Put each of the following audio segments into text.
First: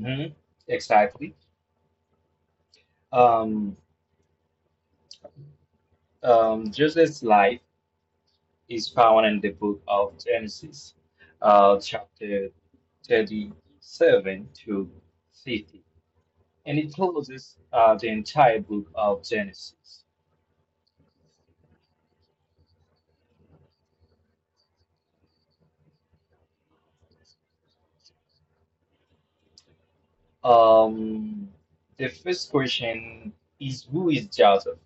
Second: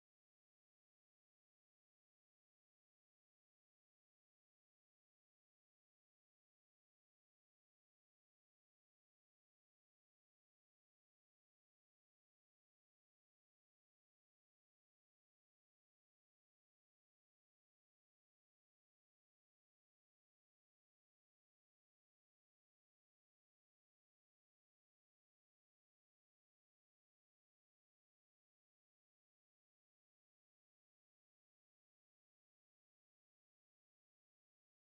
Mhm. Exactly. Um, Joseph's life is found in the book of Genesis, chapter 37 to 50, and it closes the entire book of Genesis. Um, the first question is, who is Joseph?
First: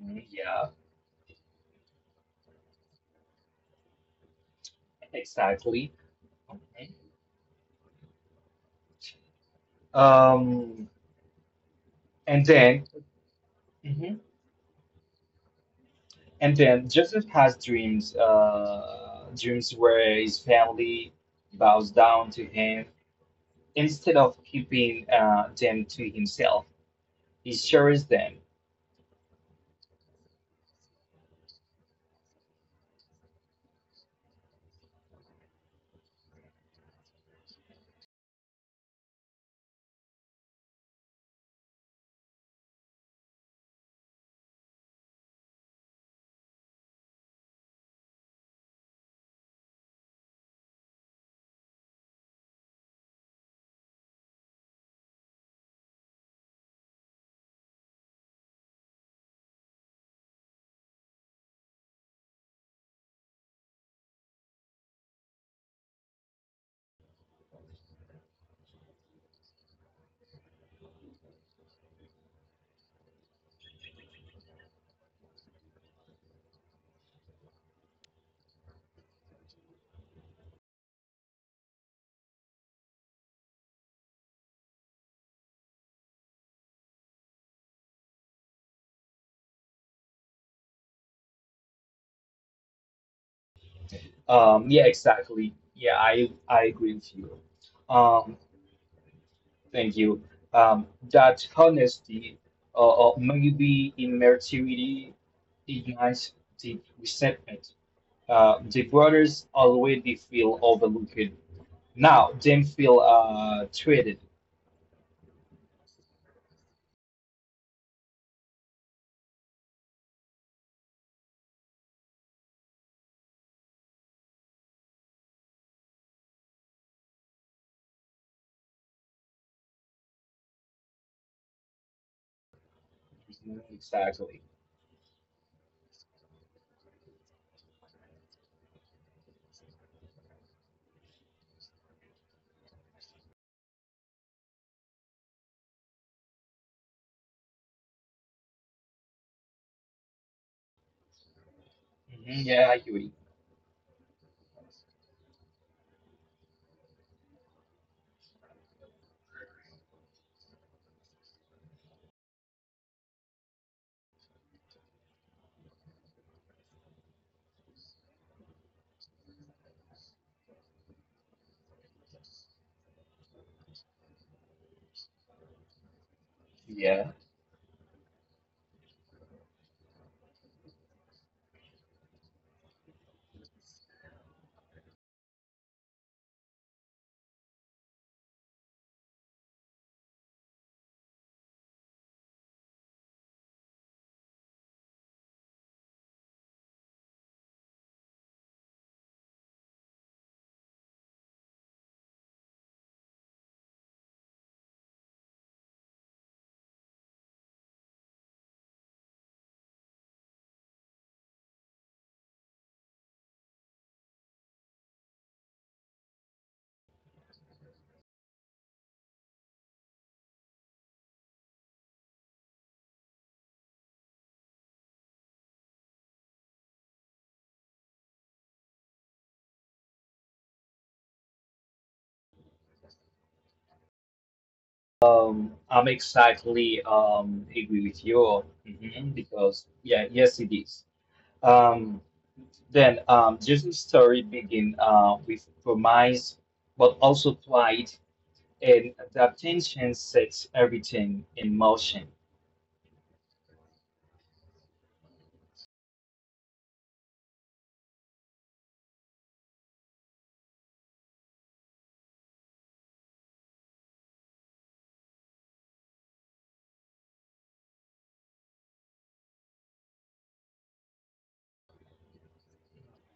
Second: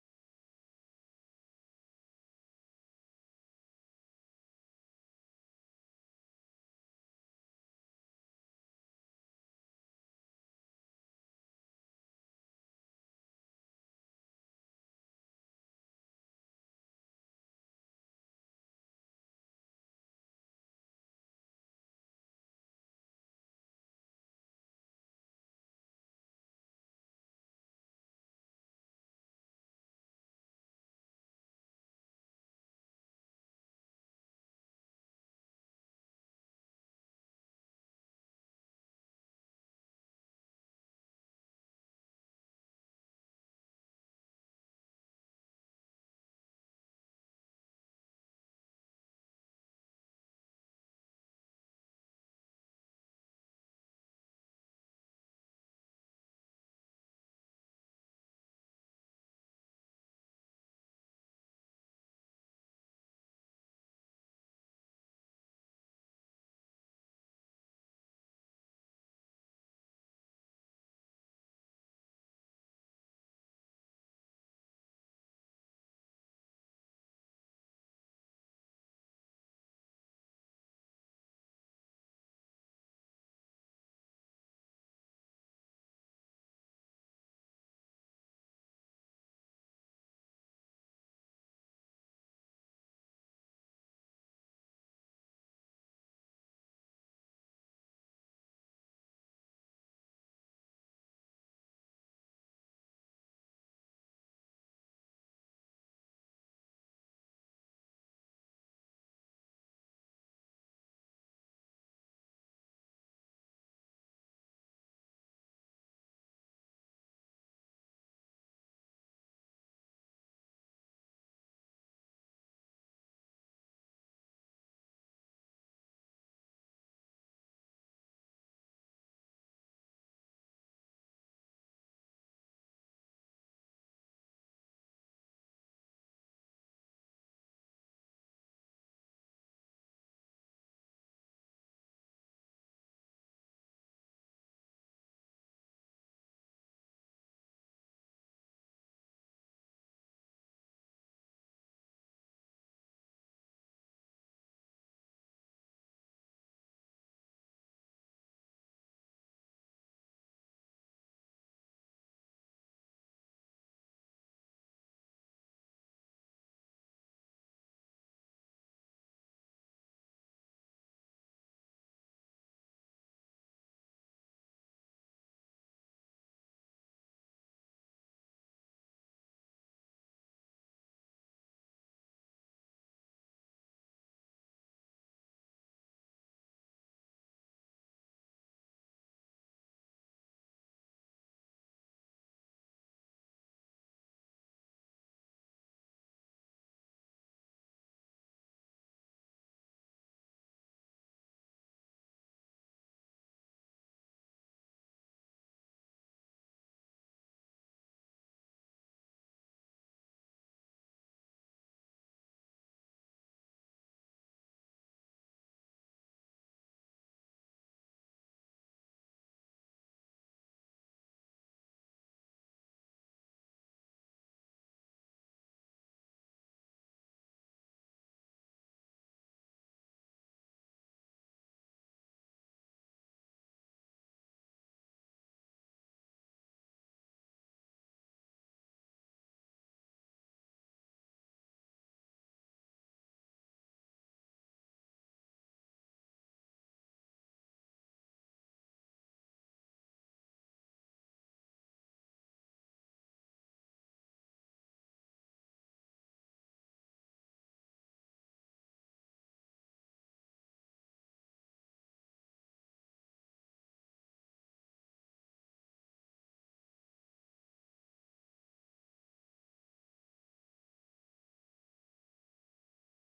Mhm. Yeah, exactly. Mhm. Um, and then, mm-hmm. And then Joseph has dreams where his family bows down to him. Instead of keeping them to himself, he shares them. Yeah, exactly. Yeah, I agree with you. Um, Thank you. Um, that honesty, or maybe immaturity, ignites deep resentment. The brothers already feel overlooked. Now they feel treated. Exactly. Hmm. Yeah, I agree. Yeah. I'm exactly agree with you. Because yeah, yes, it is. Um, then Jesus' story begin with promise, but also pride, and that tension sets everything in motion.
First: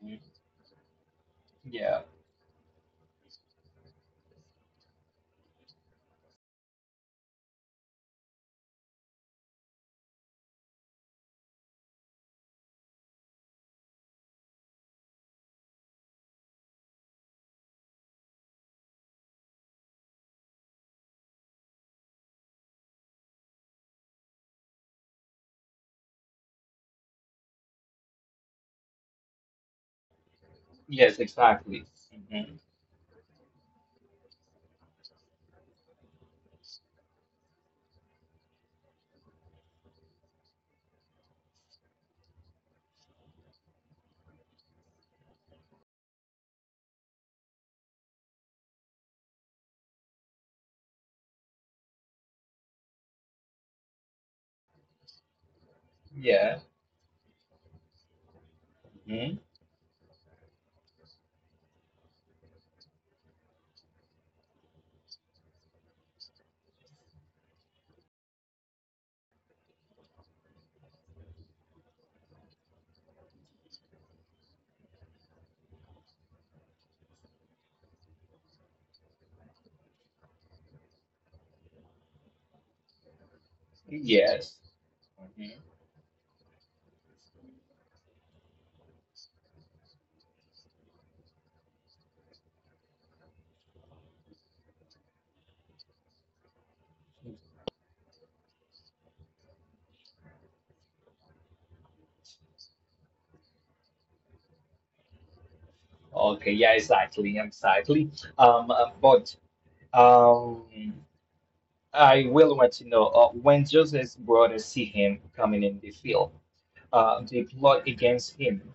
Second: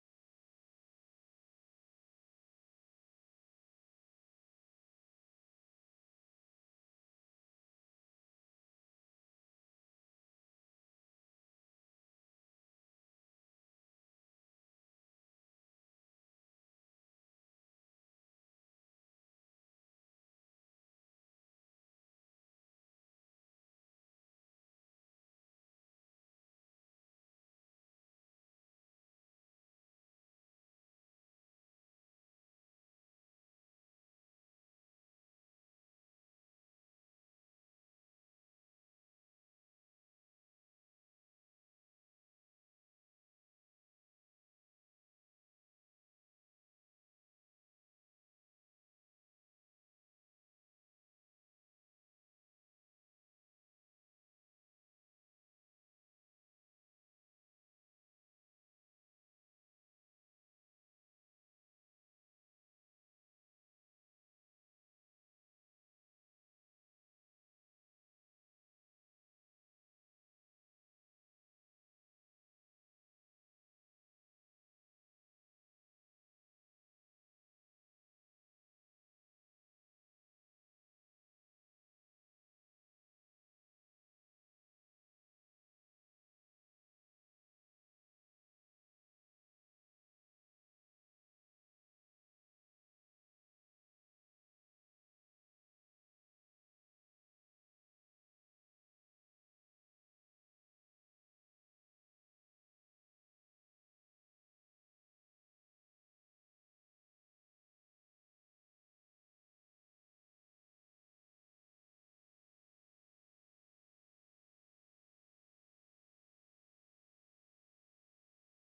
Mhm. Yeah. Yes, exactly. Hmm. Yeah. Hmm. Yes. Hmm. Okay, yeah, exactly, exactly. But Um, I will want to know when Joseph's brothers see him coming in the field, they plot against him.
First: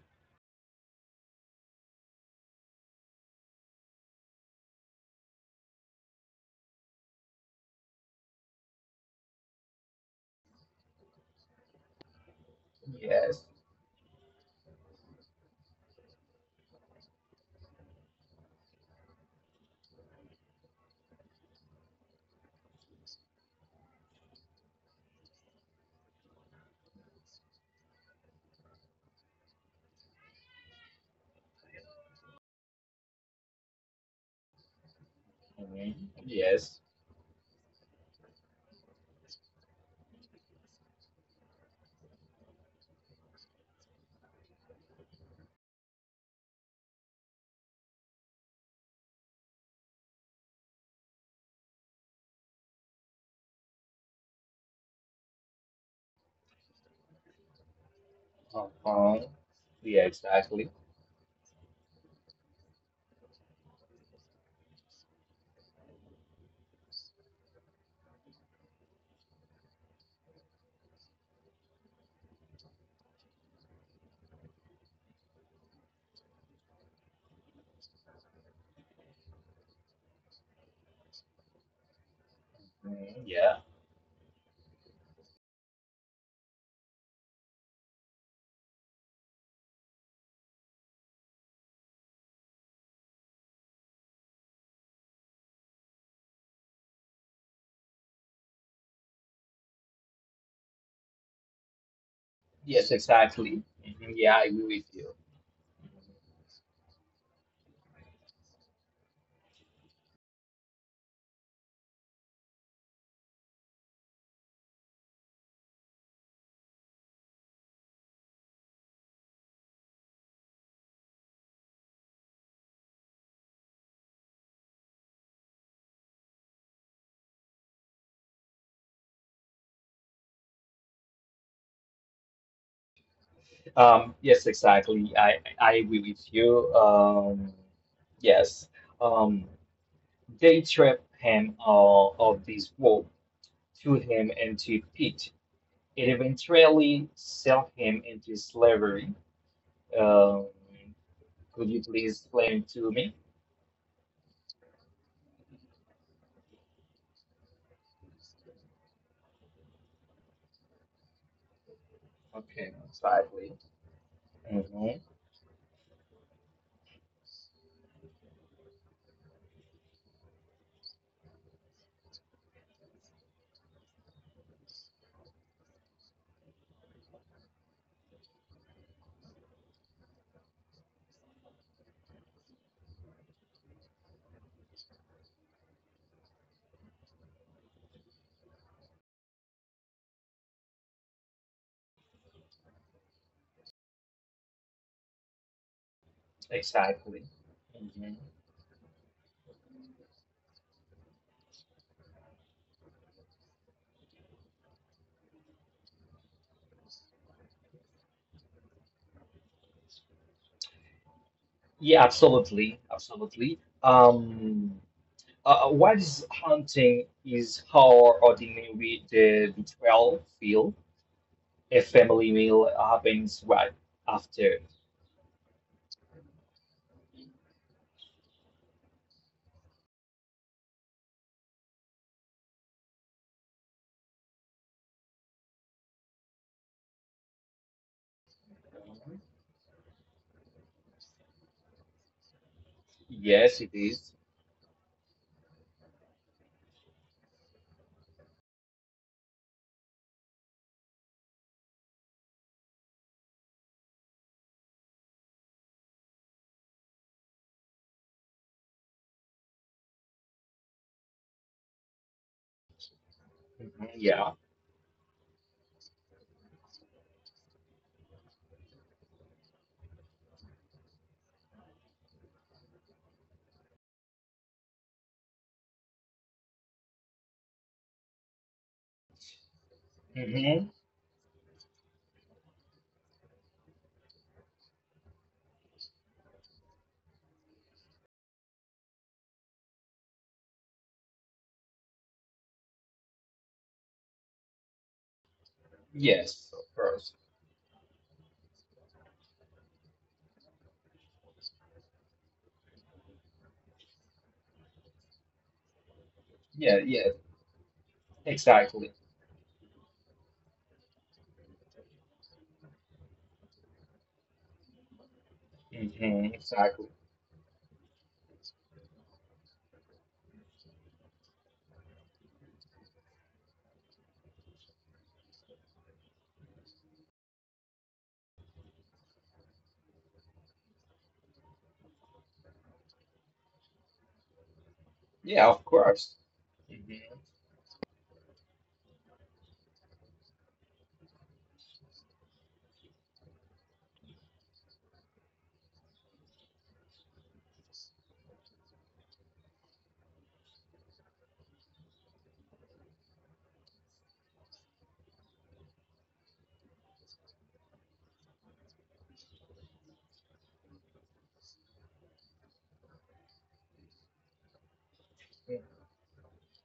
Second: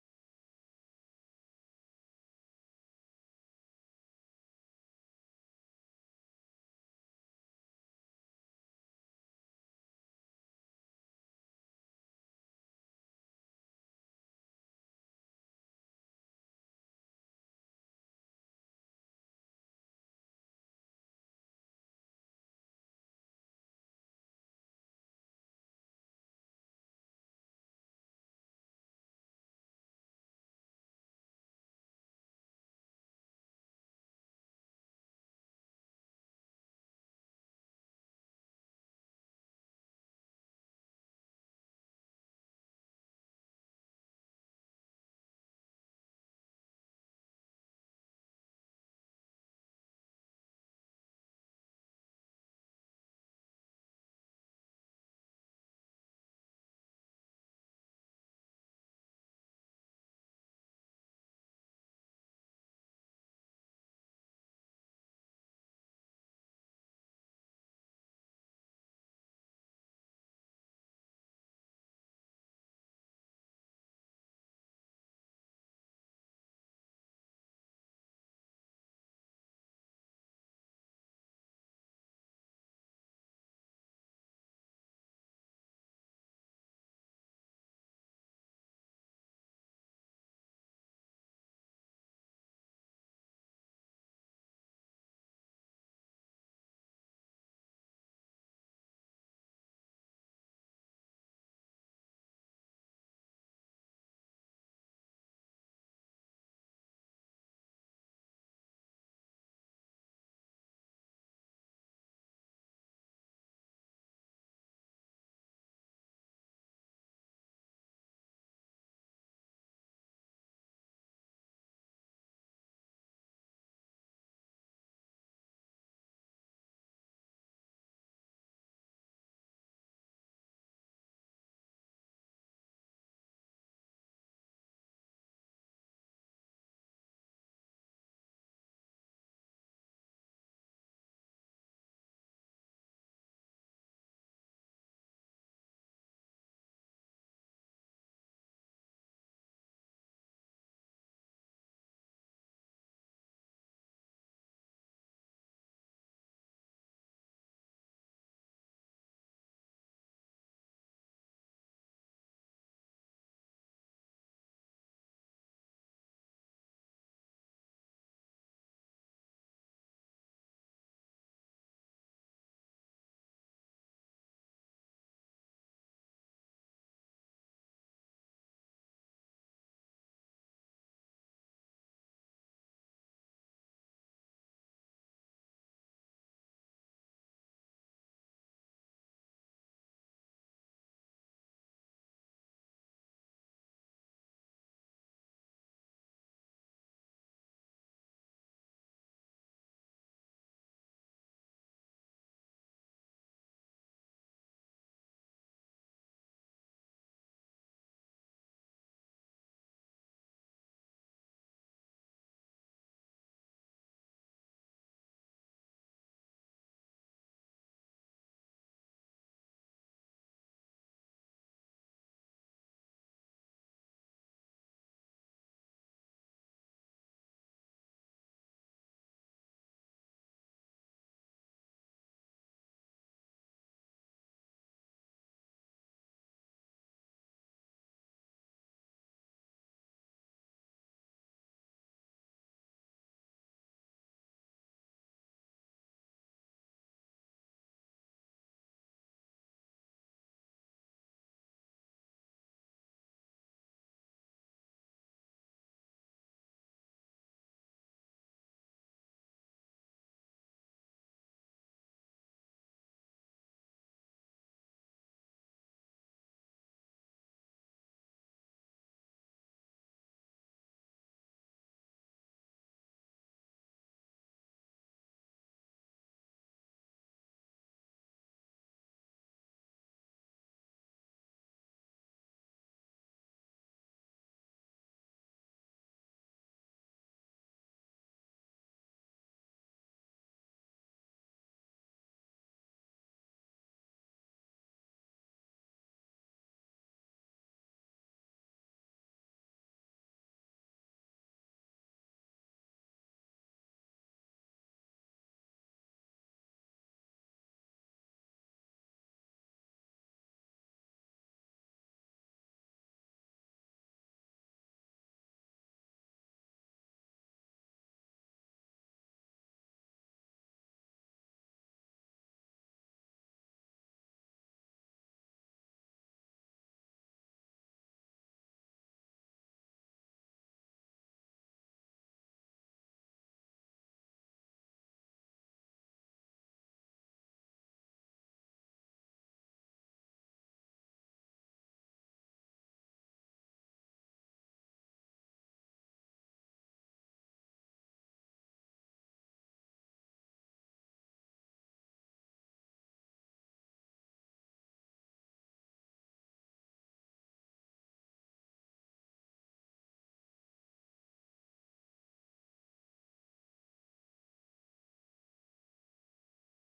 Yes. Mhm. Yes. Uh-huh. Yeah, exactly. Mhm. Yeah. Yes, exactly. Mhm. Yeah, I agree with you. Yes, exactly. I agree with you. Yes. Um, they trap him of this rope to him into pit. It eventually sell him into slavery. Um, could you please explain to me? Okay. Mhm. Exactly. Mhm. Yeah, absolutely, absolutely. What is haunting is how ordinary the betrayal feel. A family meal happens right after. Yes, it is. Mhm. Yeah. Hmm. Yes, of course. Yeah, yeah, exactly. Hmm. Exactly. Yeah, of course. Mhm.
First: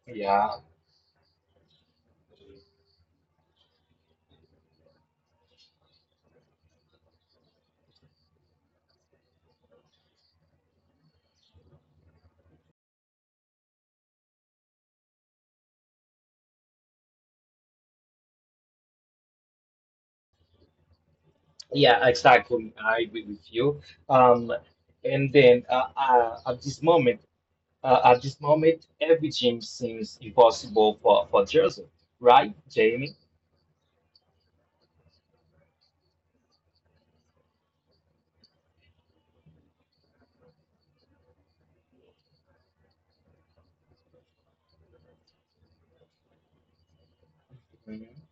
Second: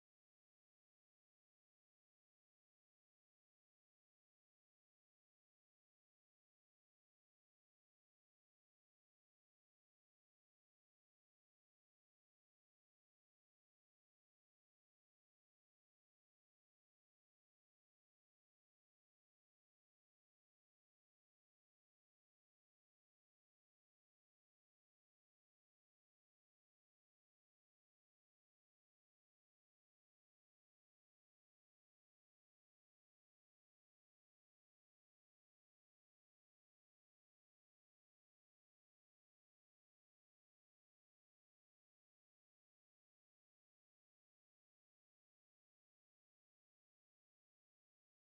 Yeah, yeah, exactly. I agree with you. Um, and then at this moment, every gym seems impossible for Joseph, right, Jamie? Mhm.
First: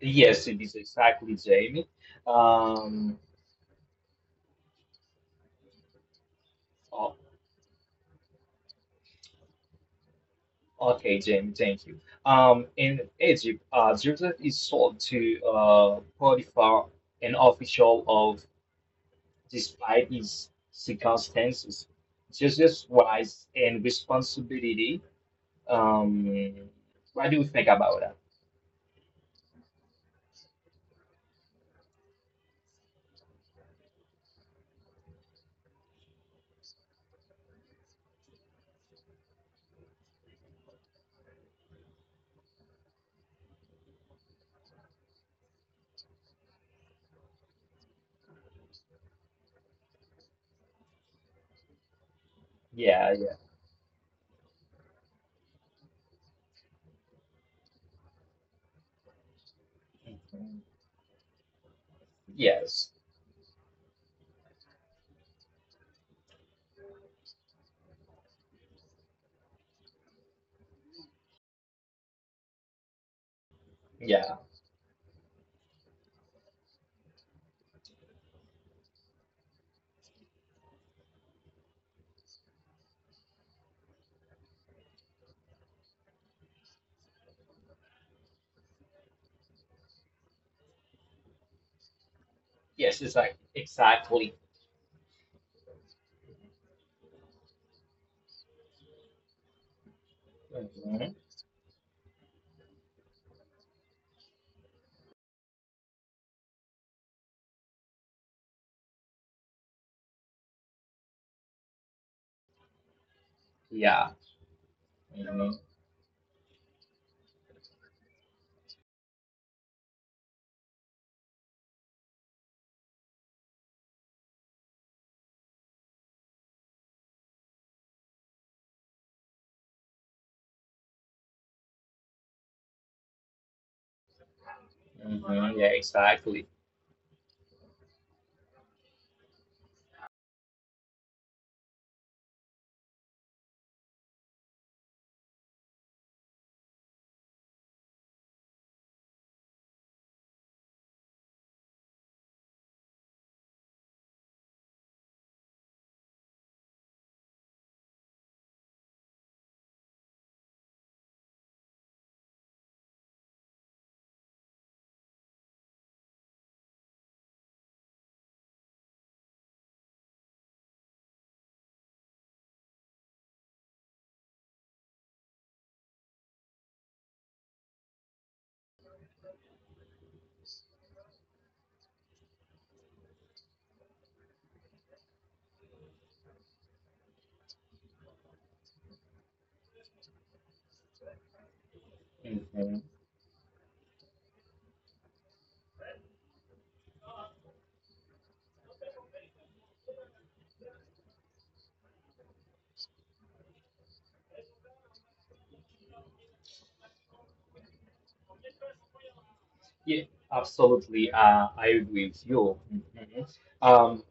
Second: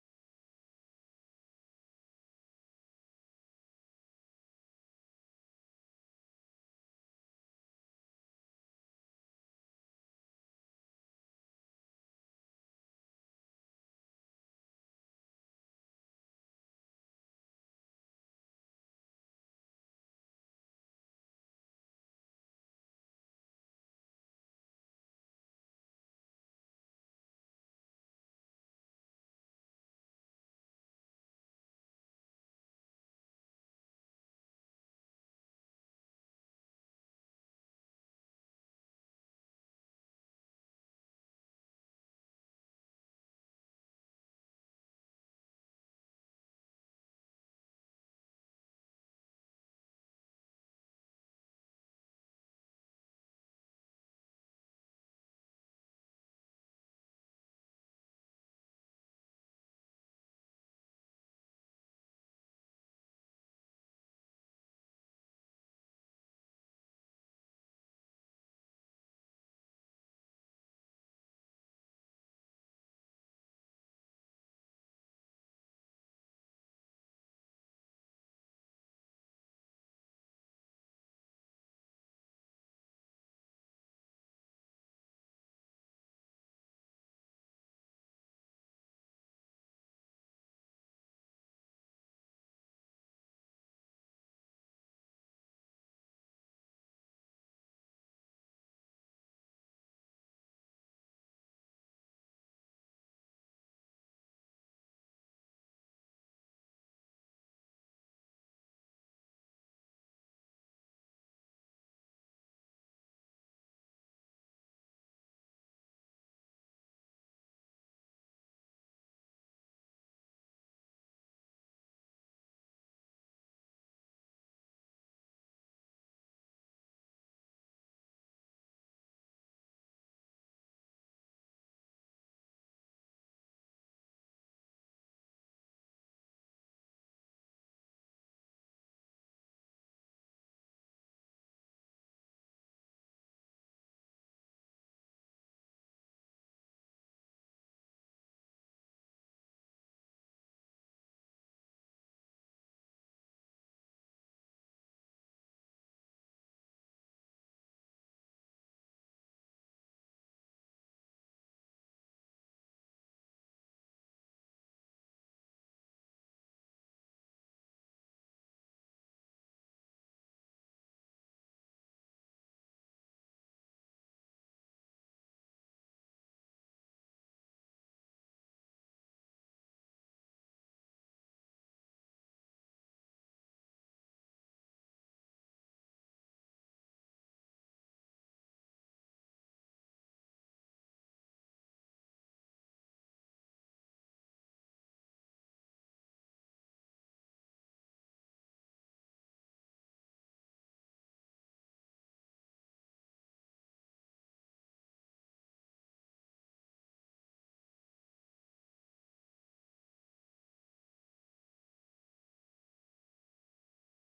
Yes, it is exactly Jamie. Um, o- okay, Jamie, thank you. In Egypt, Joseph is sold to Potiphar, an official despite his circumstances. Jesus' wise and responsibility. Um, what do you think about that? Yeah, yeah. Mhm. Yes. Yeah. Yes, it's like exactly. Mhm. Yeah. Mhm. Mhm. Yeah, exactly. Mhm. Yeah, absolutely. I agree with you. Mhm. Um,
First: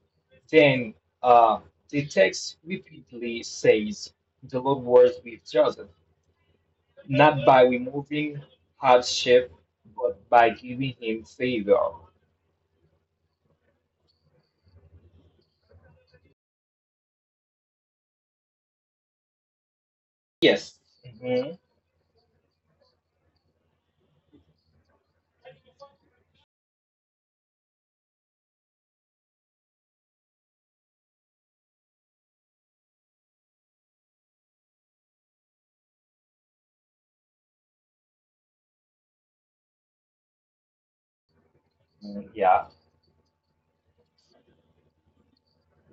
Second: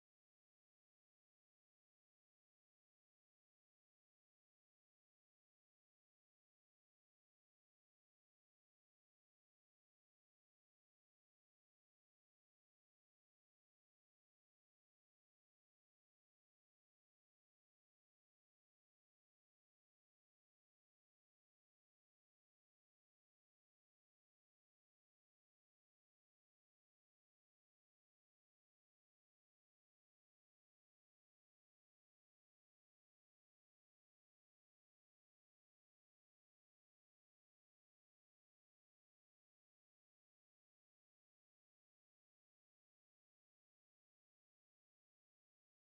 then uh, the text repeatedly says the Lord was with Joseph, not by removing hardship, but by giving him favor. Yes. Mhm. Mm. Yeah.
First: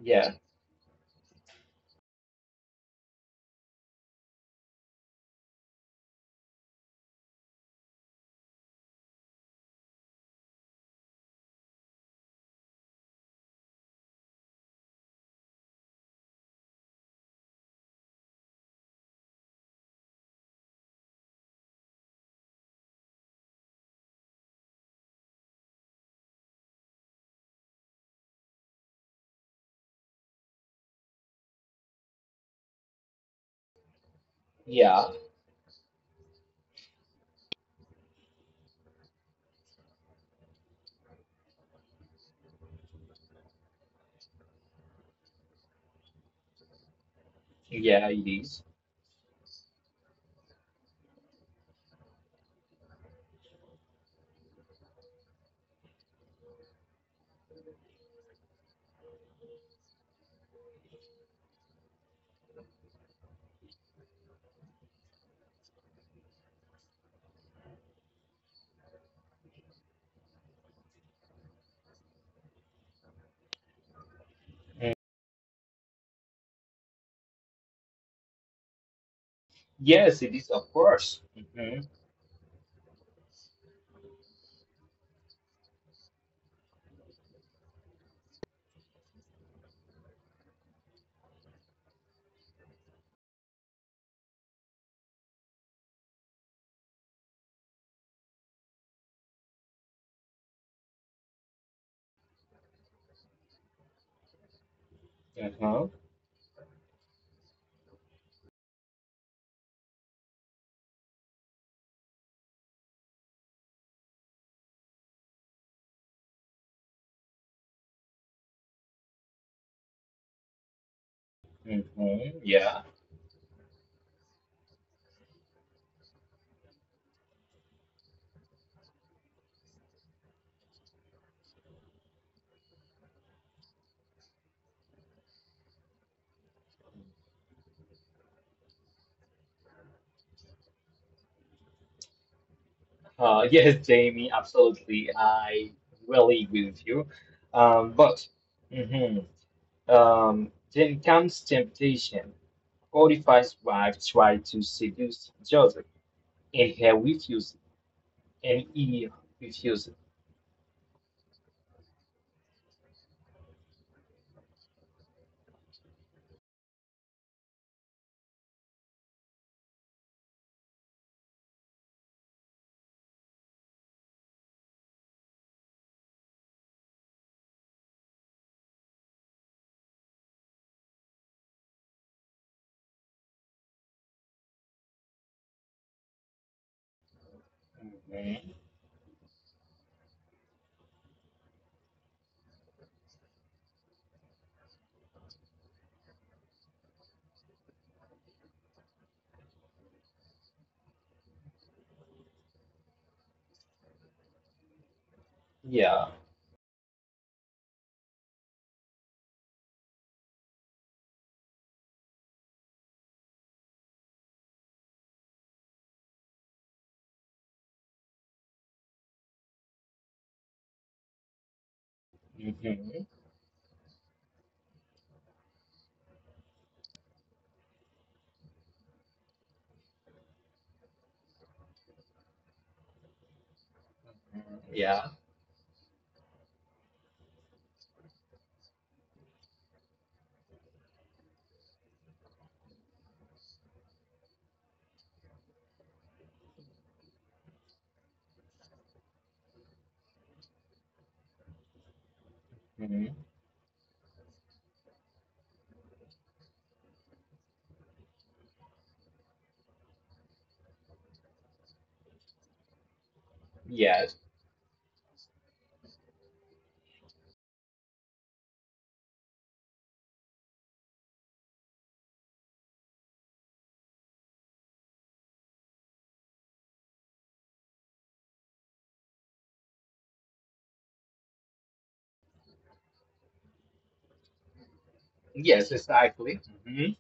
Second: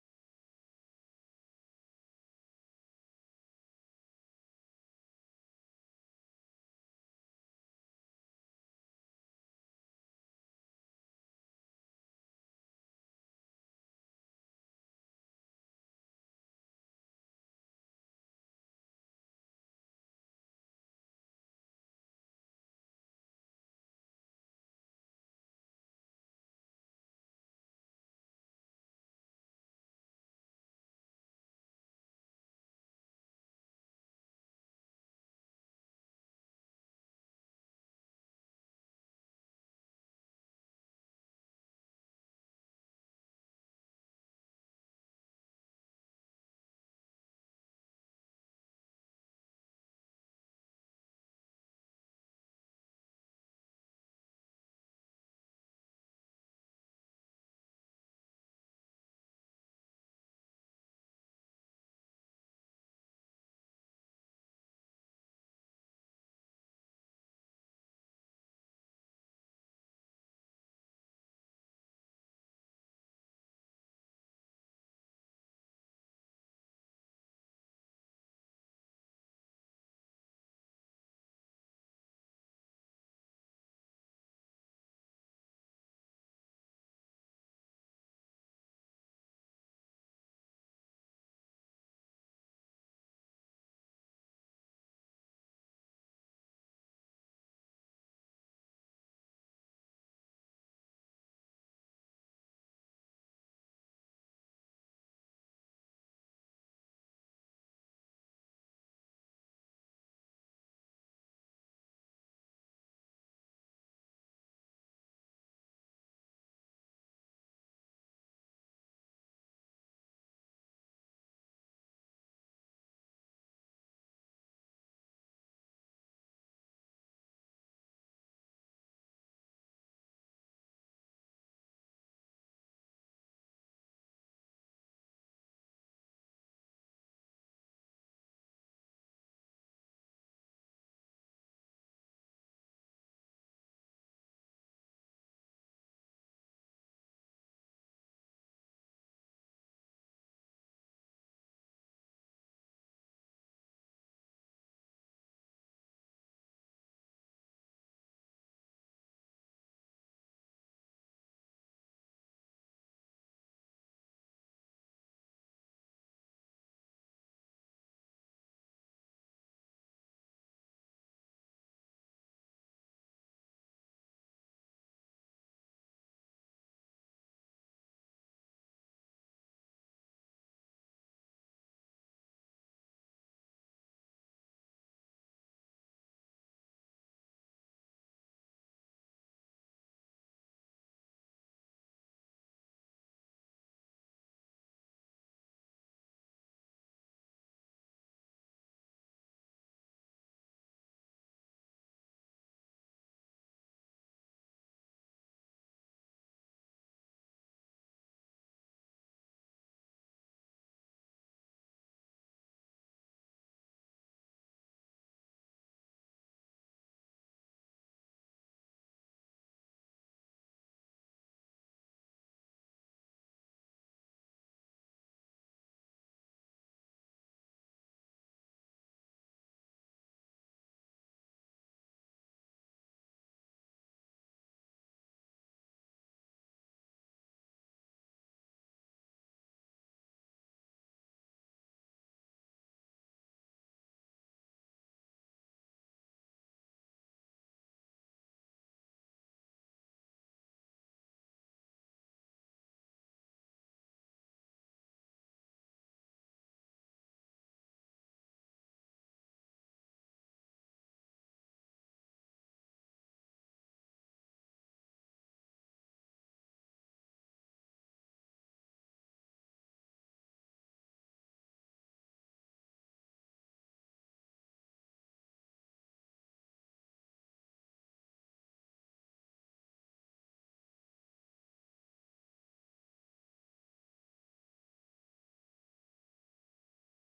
Yeah. Yeah. Yeah, it is. Mm. Yes, it is, of course. Hmm. Uh-huh. Hmm. Yeah. Yes, Jamie, absolutely. I really agree with you. But hmm then comes temptation. 45 wives tried to seduce Joseph, and he refused ME refuse. Mhm. Yeah. Mhm. Mhm. Yeah. Mhm. Yes. Yes, exactly. Mhm.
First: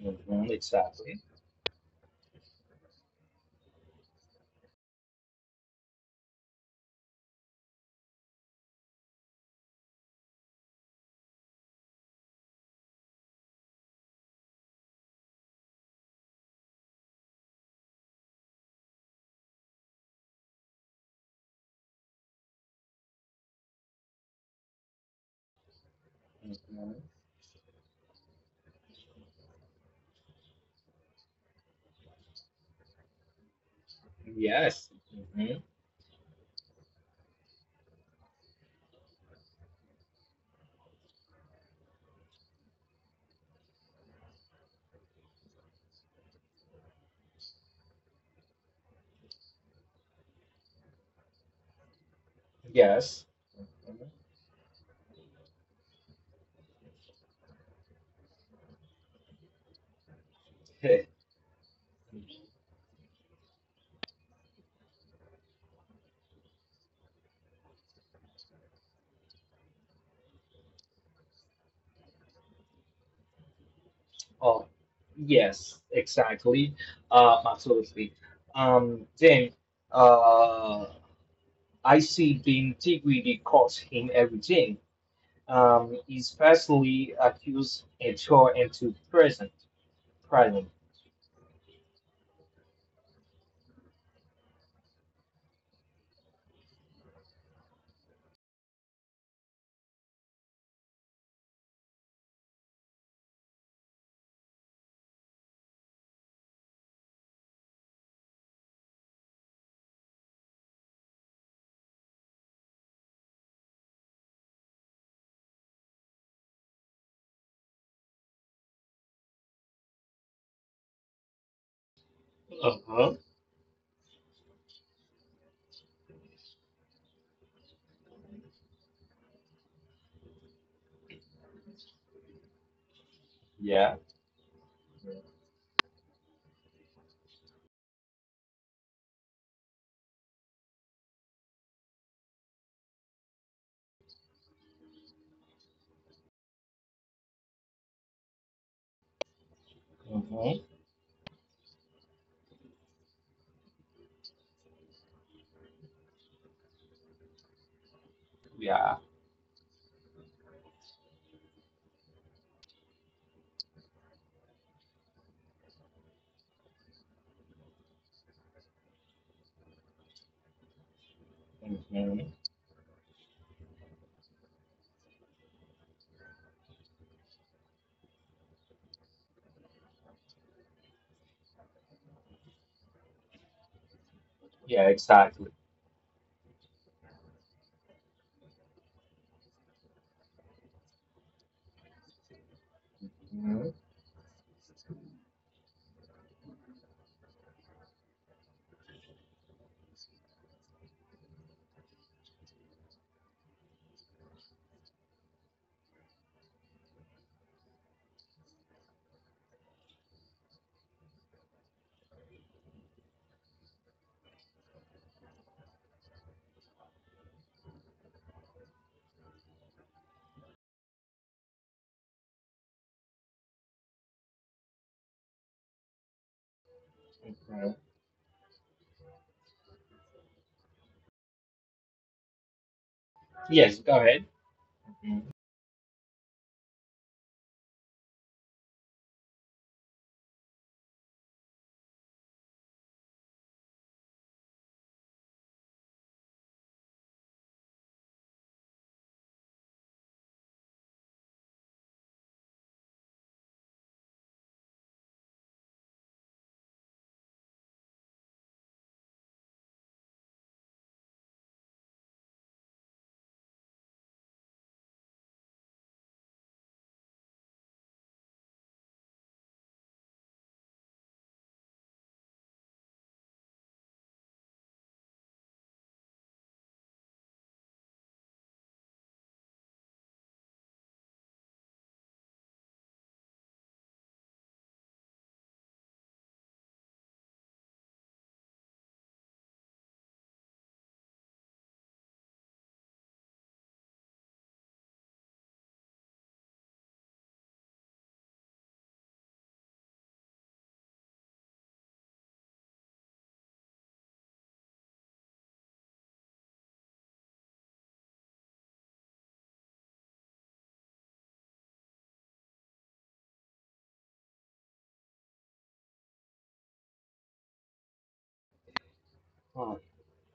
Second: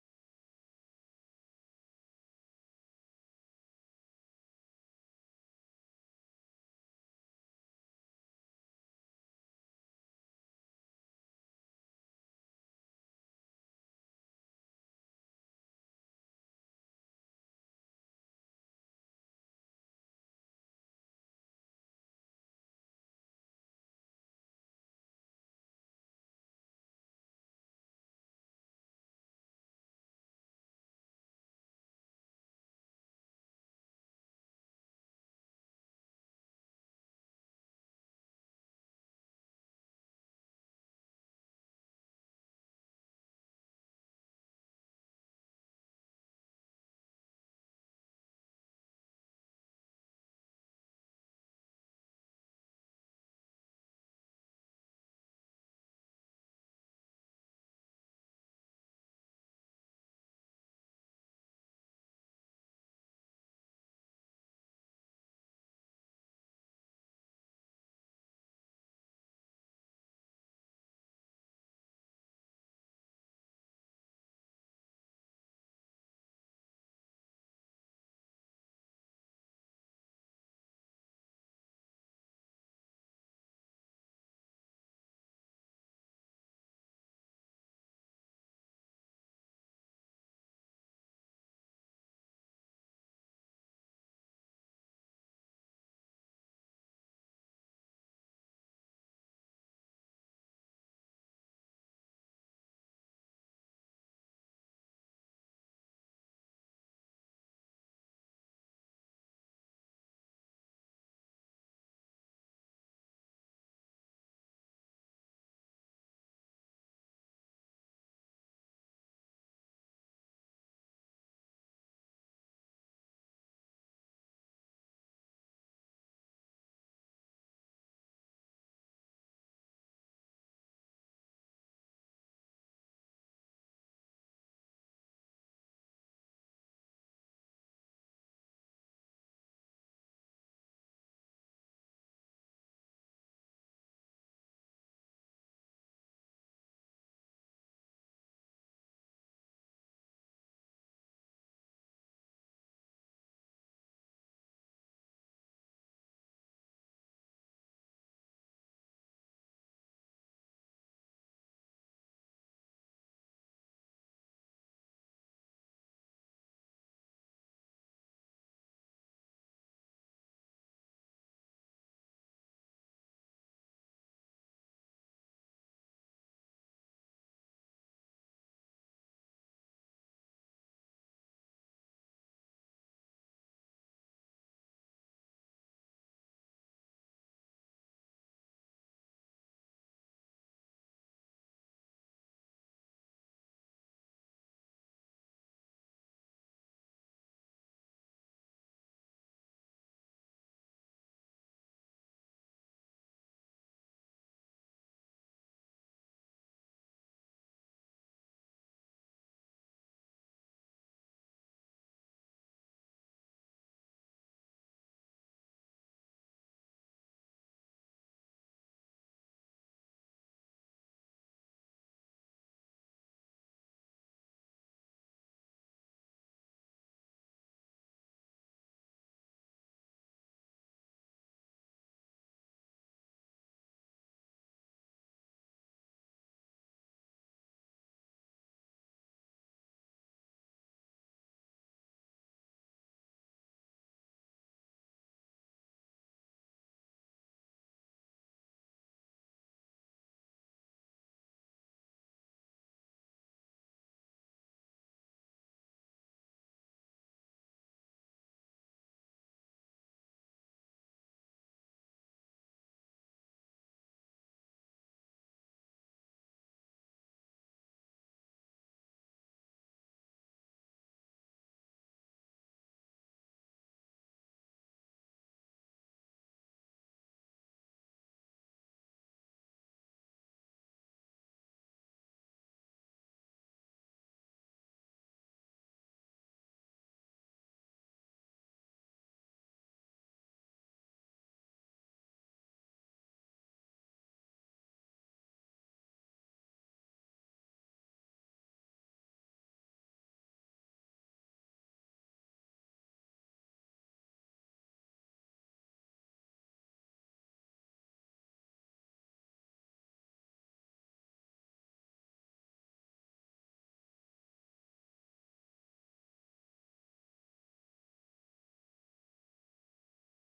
Mhm. Exactly. Mhm. Yes. Mhm. Yes. Mhm. Oh, yes, exactly. Absolutely. Then uh, I see the integrity cost him everything. He's falsely accused and thrown into prison. Present. Uh-huh. Yeah. Mm-hmm. Yeah. Mm-hmm. Yeah, exactly. Mm-hmm. Mm-hmm. Yes, go ahead. Mm-hmm.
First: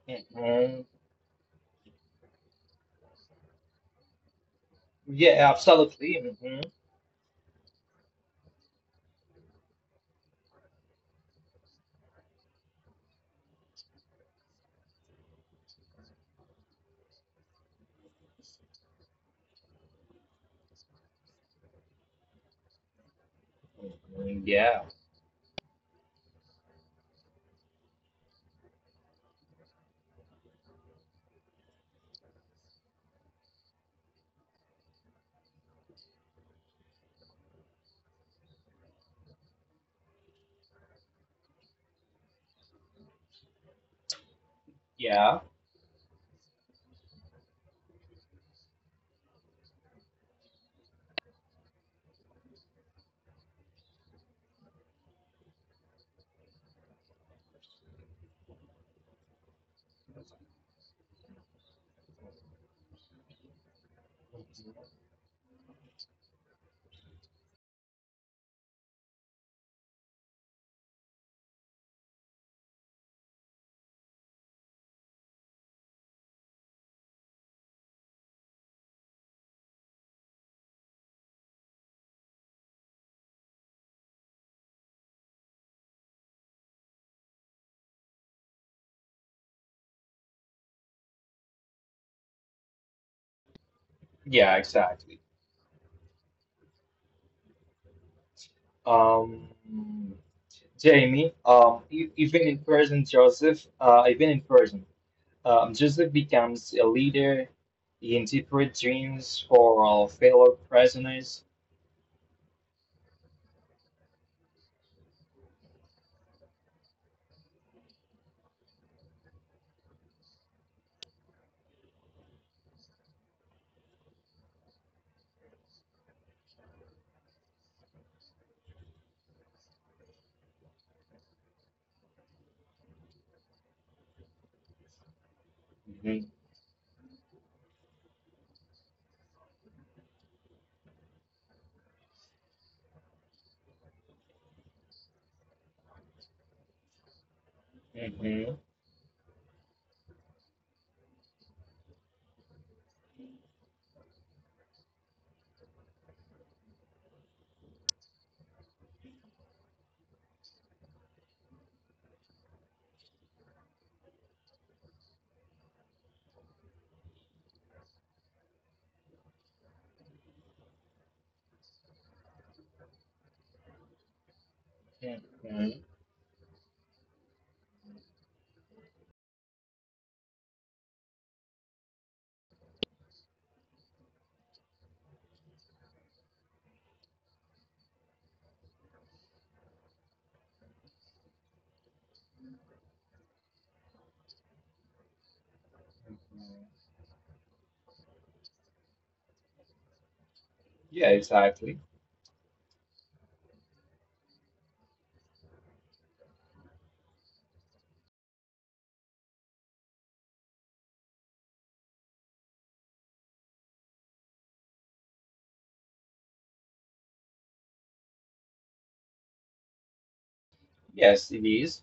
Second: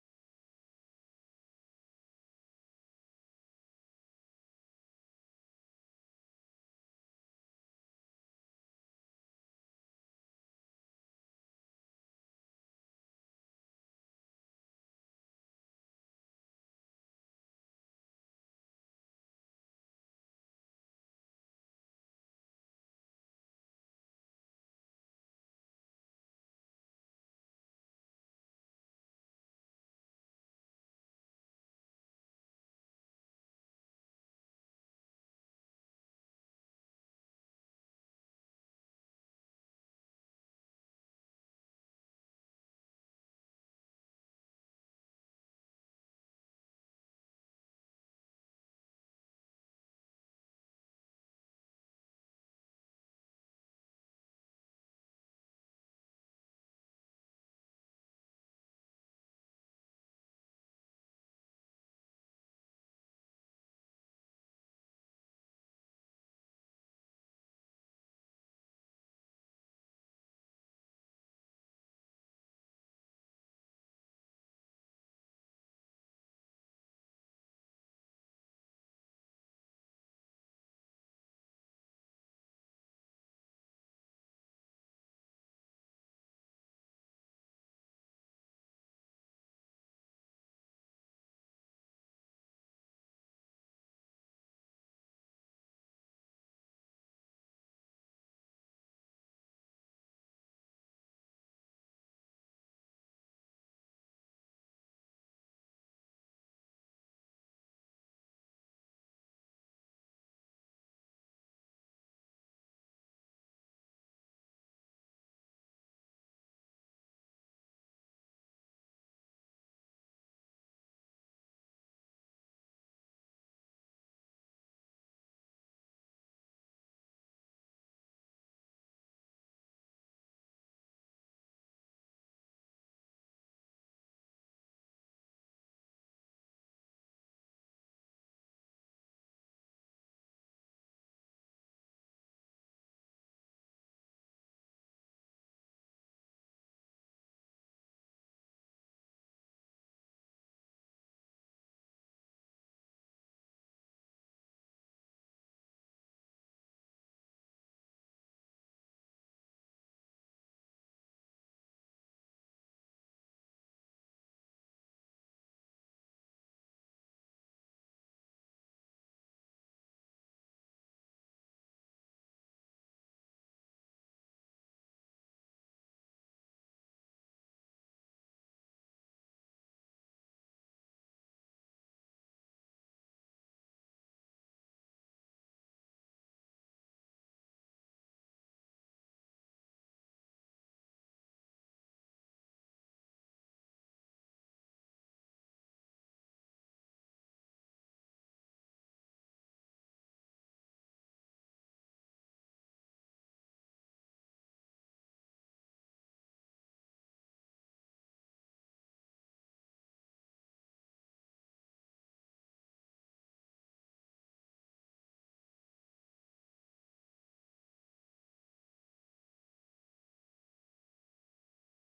Mm-hmm. Yeah, absolutely. Mm-hmm. Hmm. Yeah. Yeah. Yeah, exactly. Um, Jamie, even in person, Joseph becomes a leader. He interprets dreams for our fellow prisoners. Mm-hmm. Mm-hmm. Mm-hmm. Mhm. Yeah, exactly. Yes, it is.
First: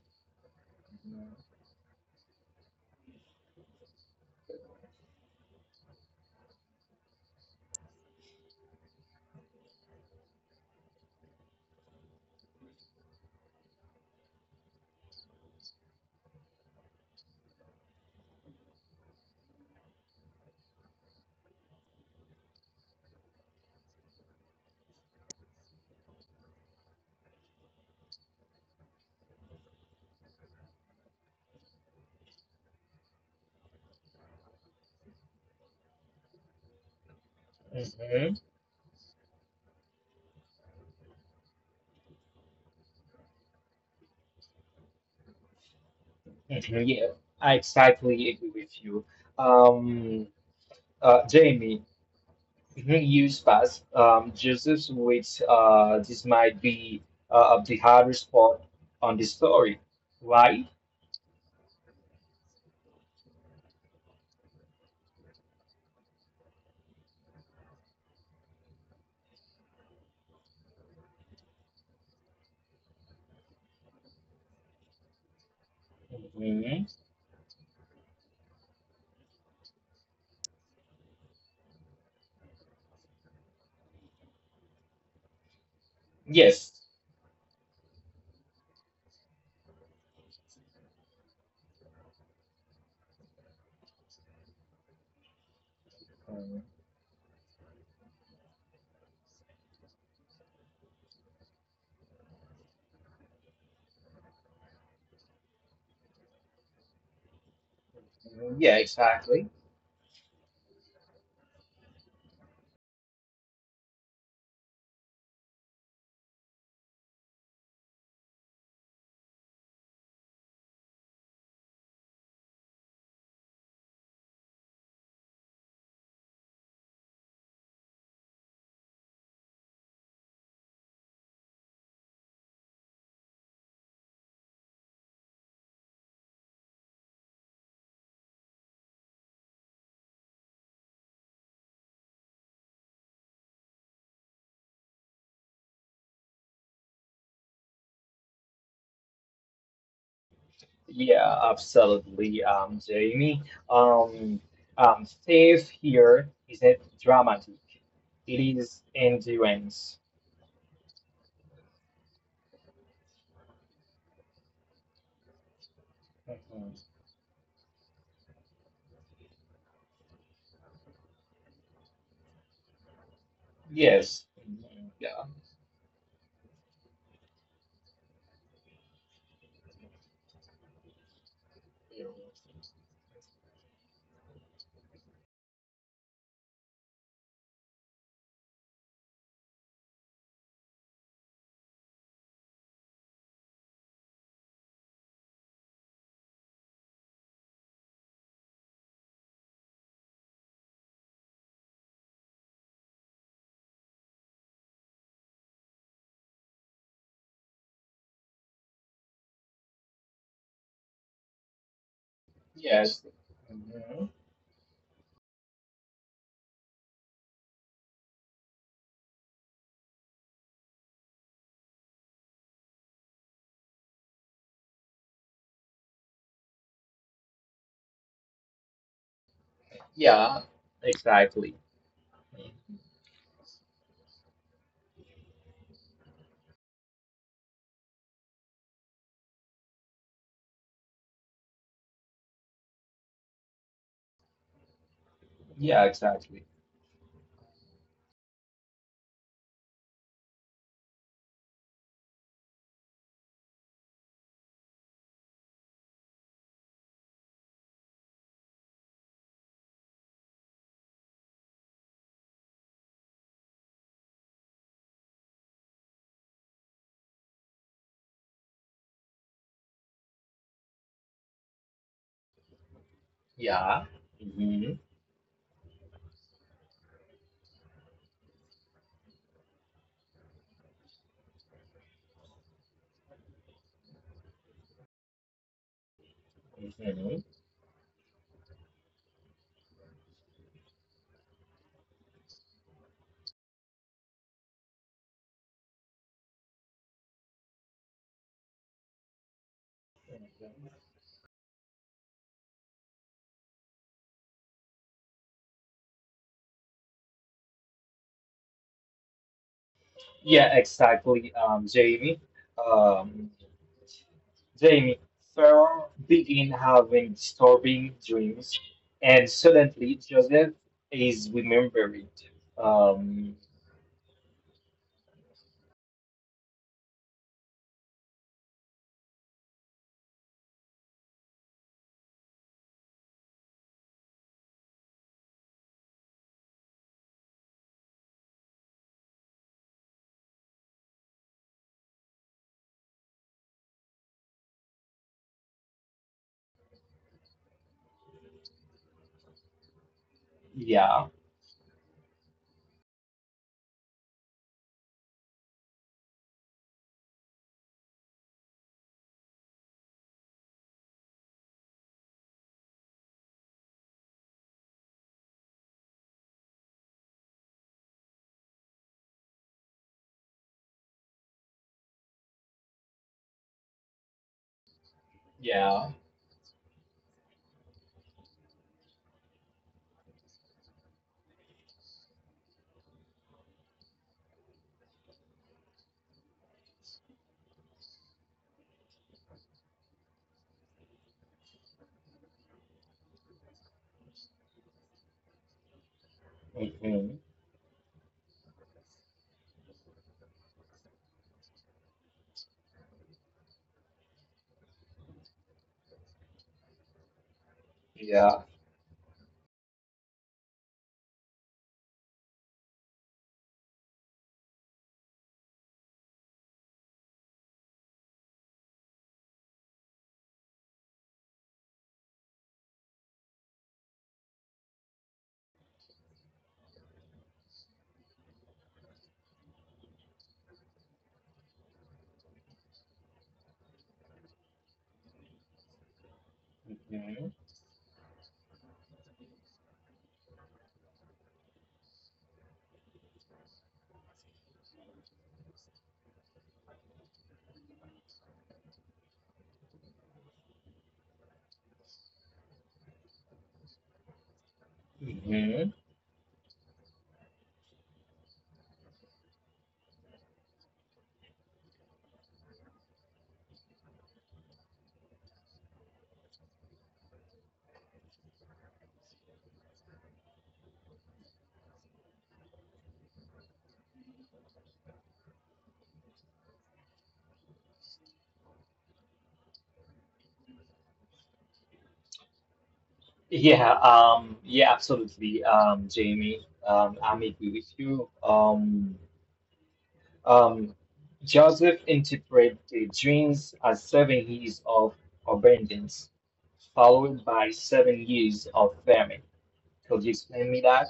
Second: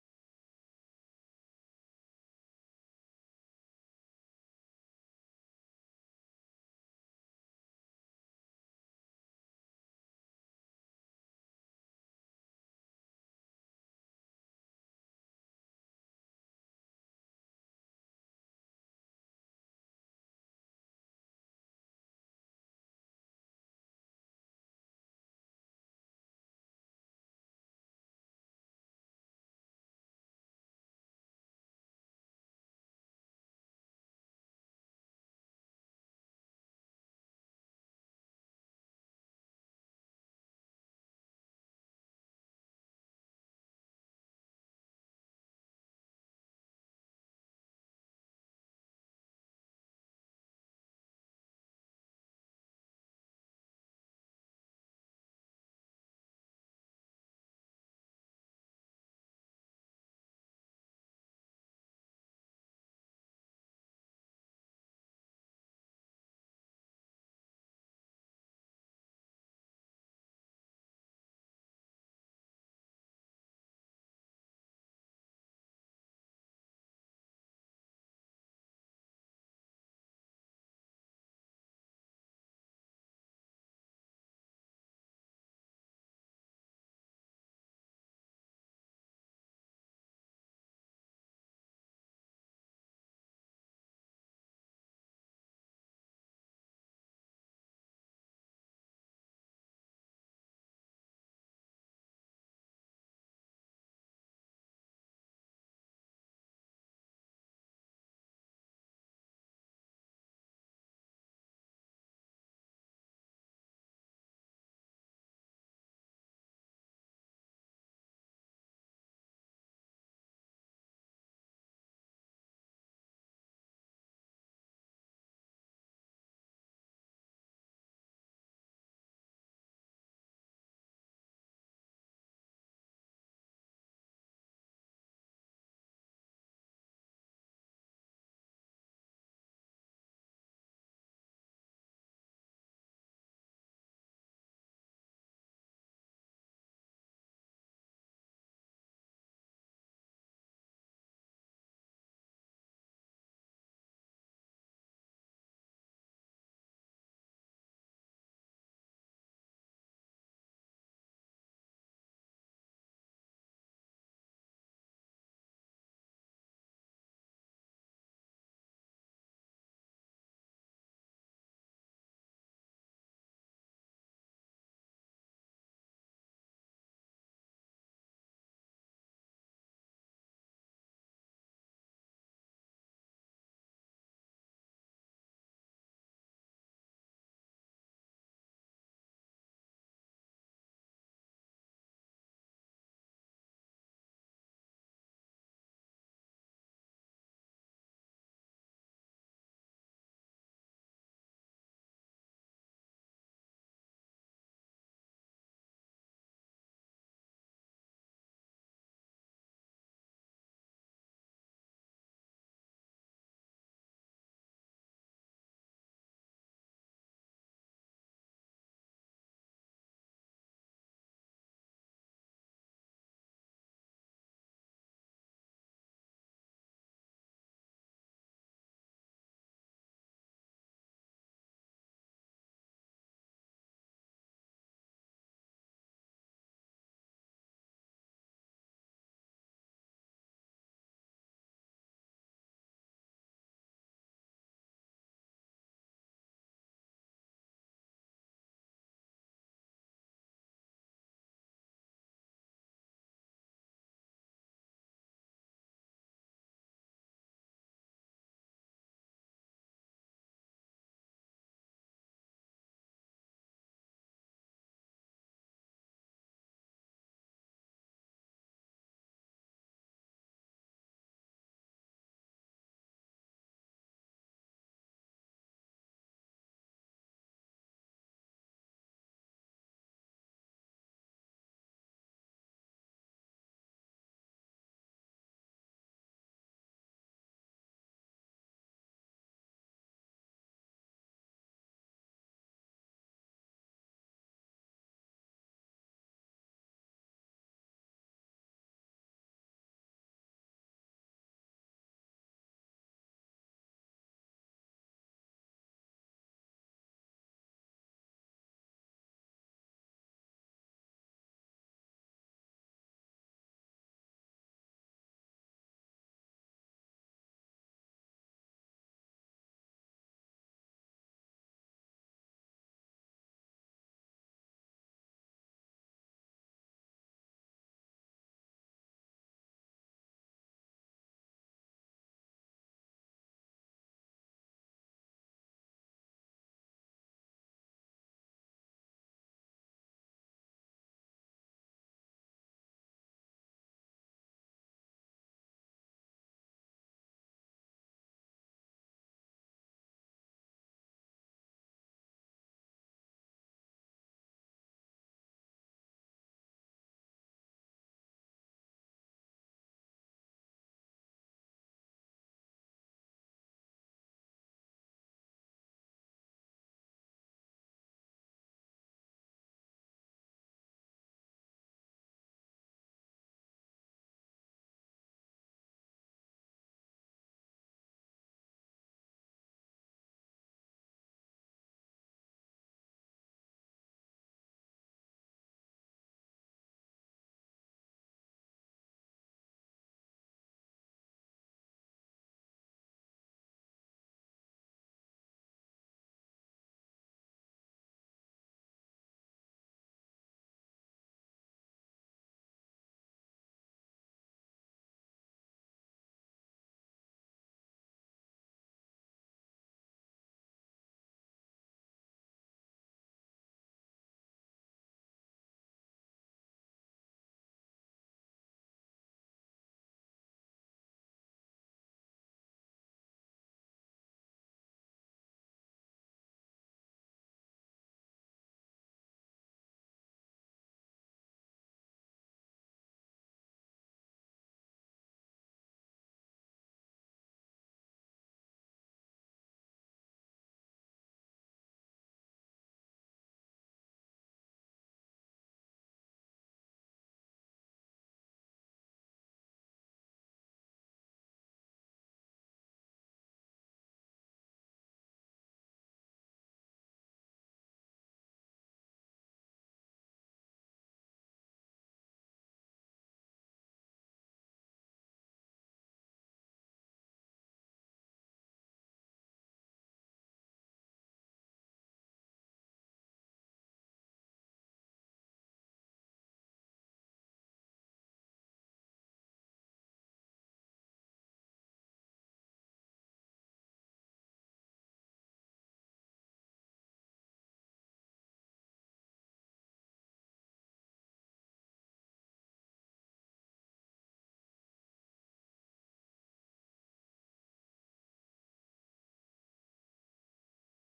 Mhm. Mhm. Yeah, I exactly agree with you. Um, Jamie, mhm, uses which this might be of the hardest part on the story, right? Mhm. Yes. Mhm. Yeah, exactly. Yeah, absolutely, Jamie. Um, Faith here isn't dramatic. It is endurance. Mhm. Yes. Mhm. Yeah. Yes. Mhm. Yeah. Exactly. Yeah, exactly. Yeah. Hmm. Hmm. Yeah, exactly, Jamie. Um. Jamie Farrar begins having disturbing dreams, and suddenly Joseph is remembered. Um, yeah, yeah, hmm, yeah, hmm, hmm, yeah, yeah, absolutely, Jamie. I'm agree with you. Um, Joseph interprets the dreams as 7 years of abundance, followed by 7 years of famine. Could you explain me that?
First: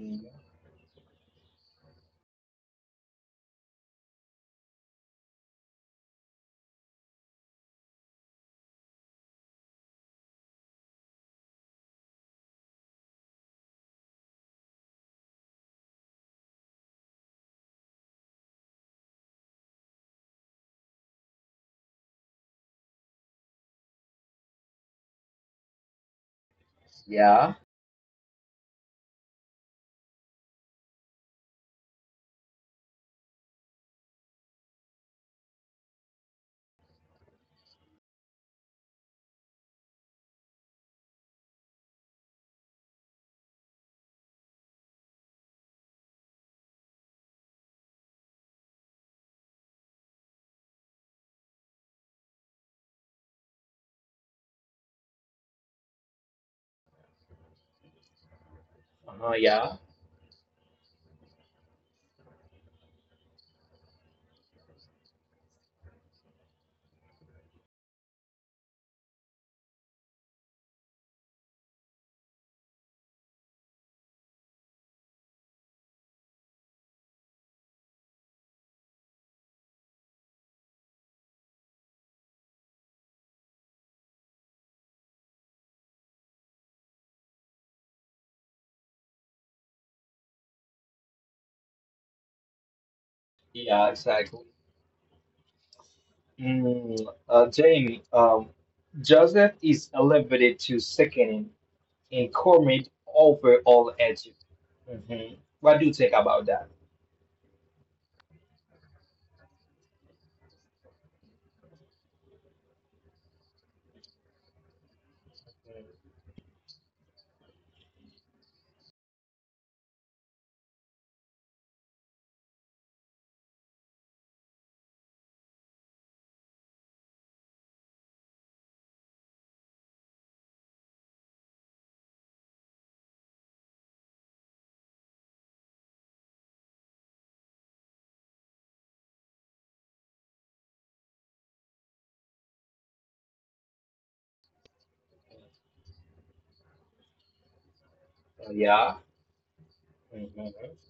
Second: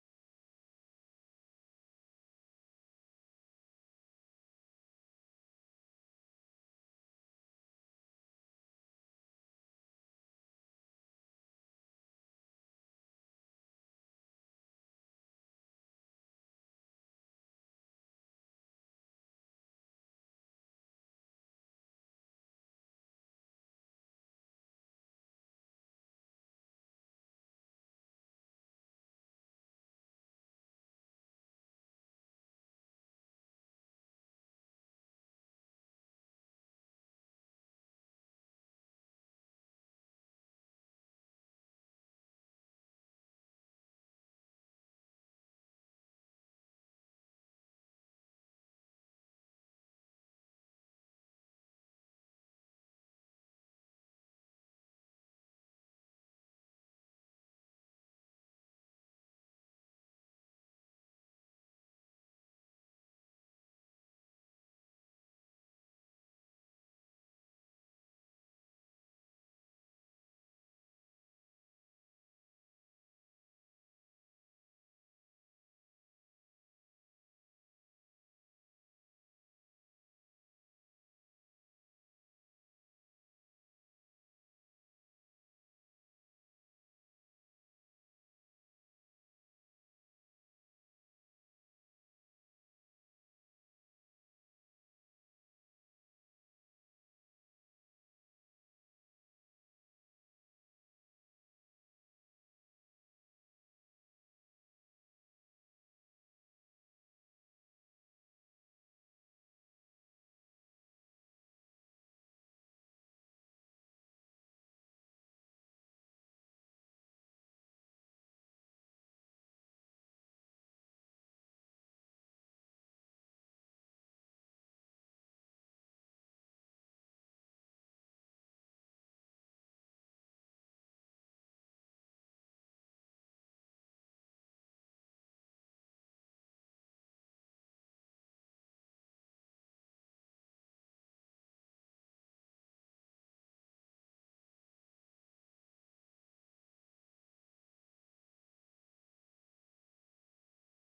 Mm, yeah. Uh-huh, yeah. Yeah, exactly. Mm, Jamie, Joseph is elevated to second in Cormid over all Egypt. hmm What do you think about that? Mm, yeah. Hmm.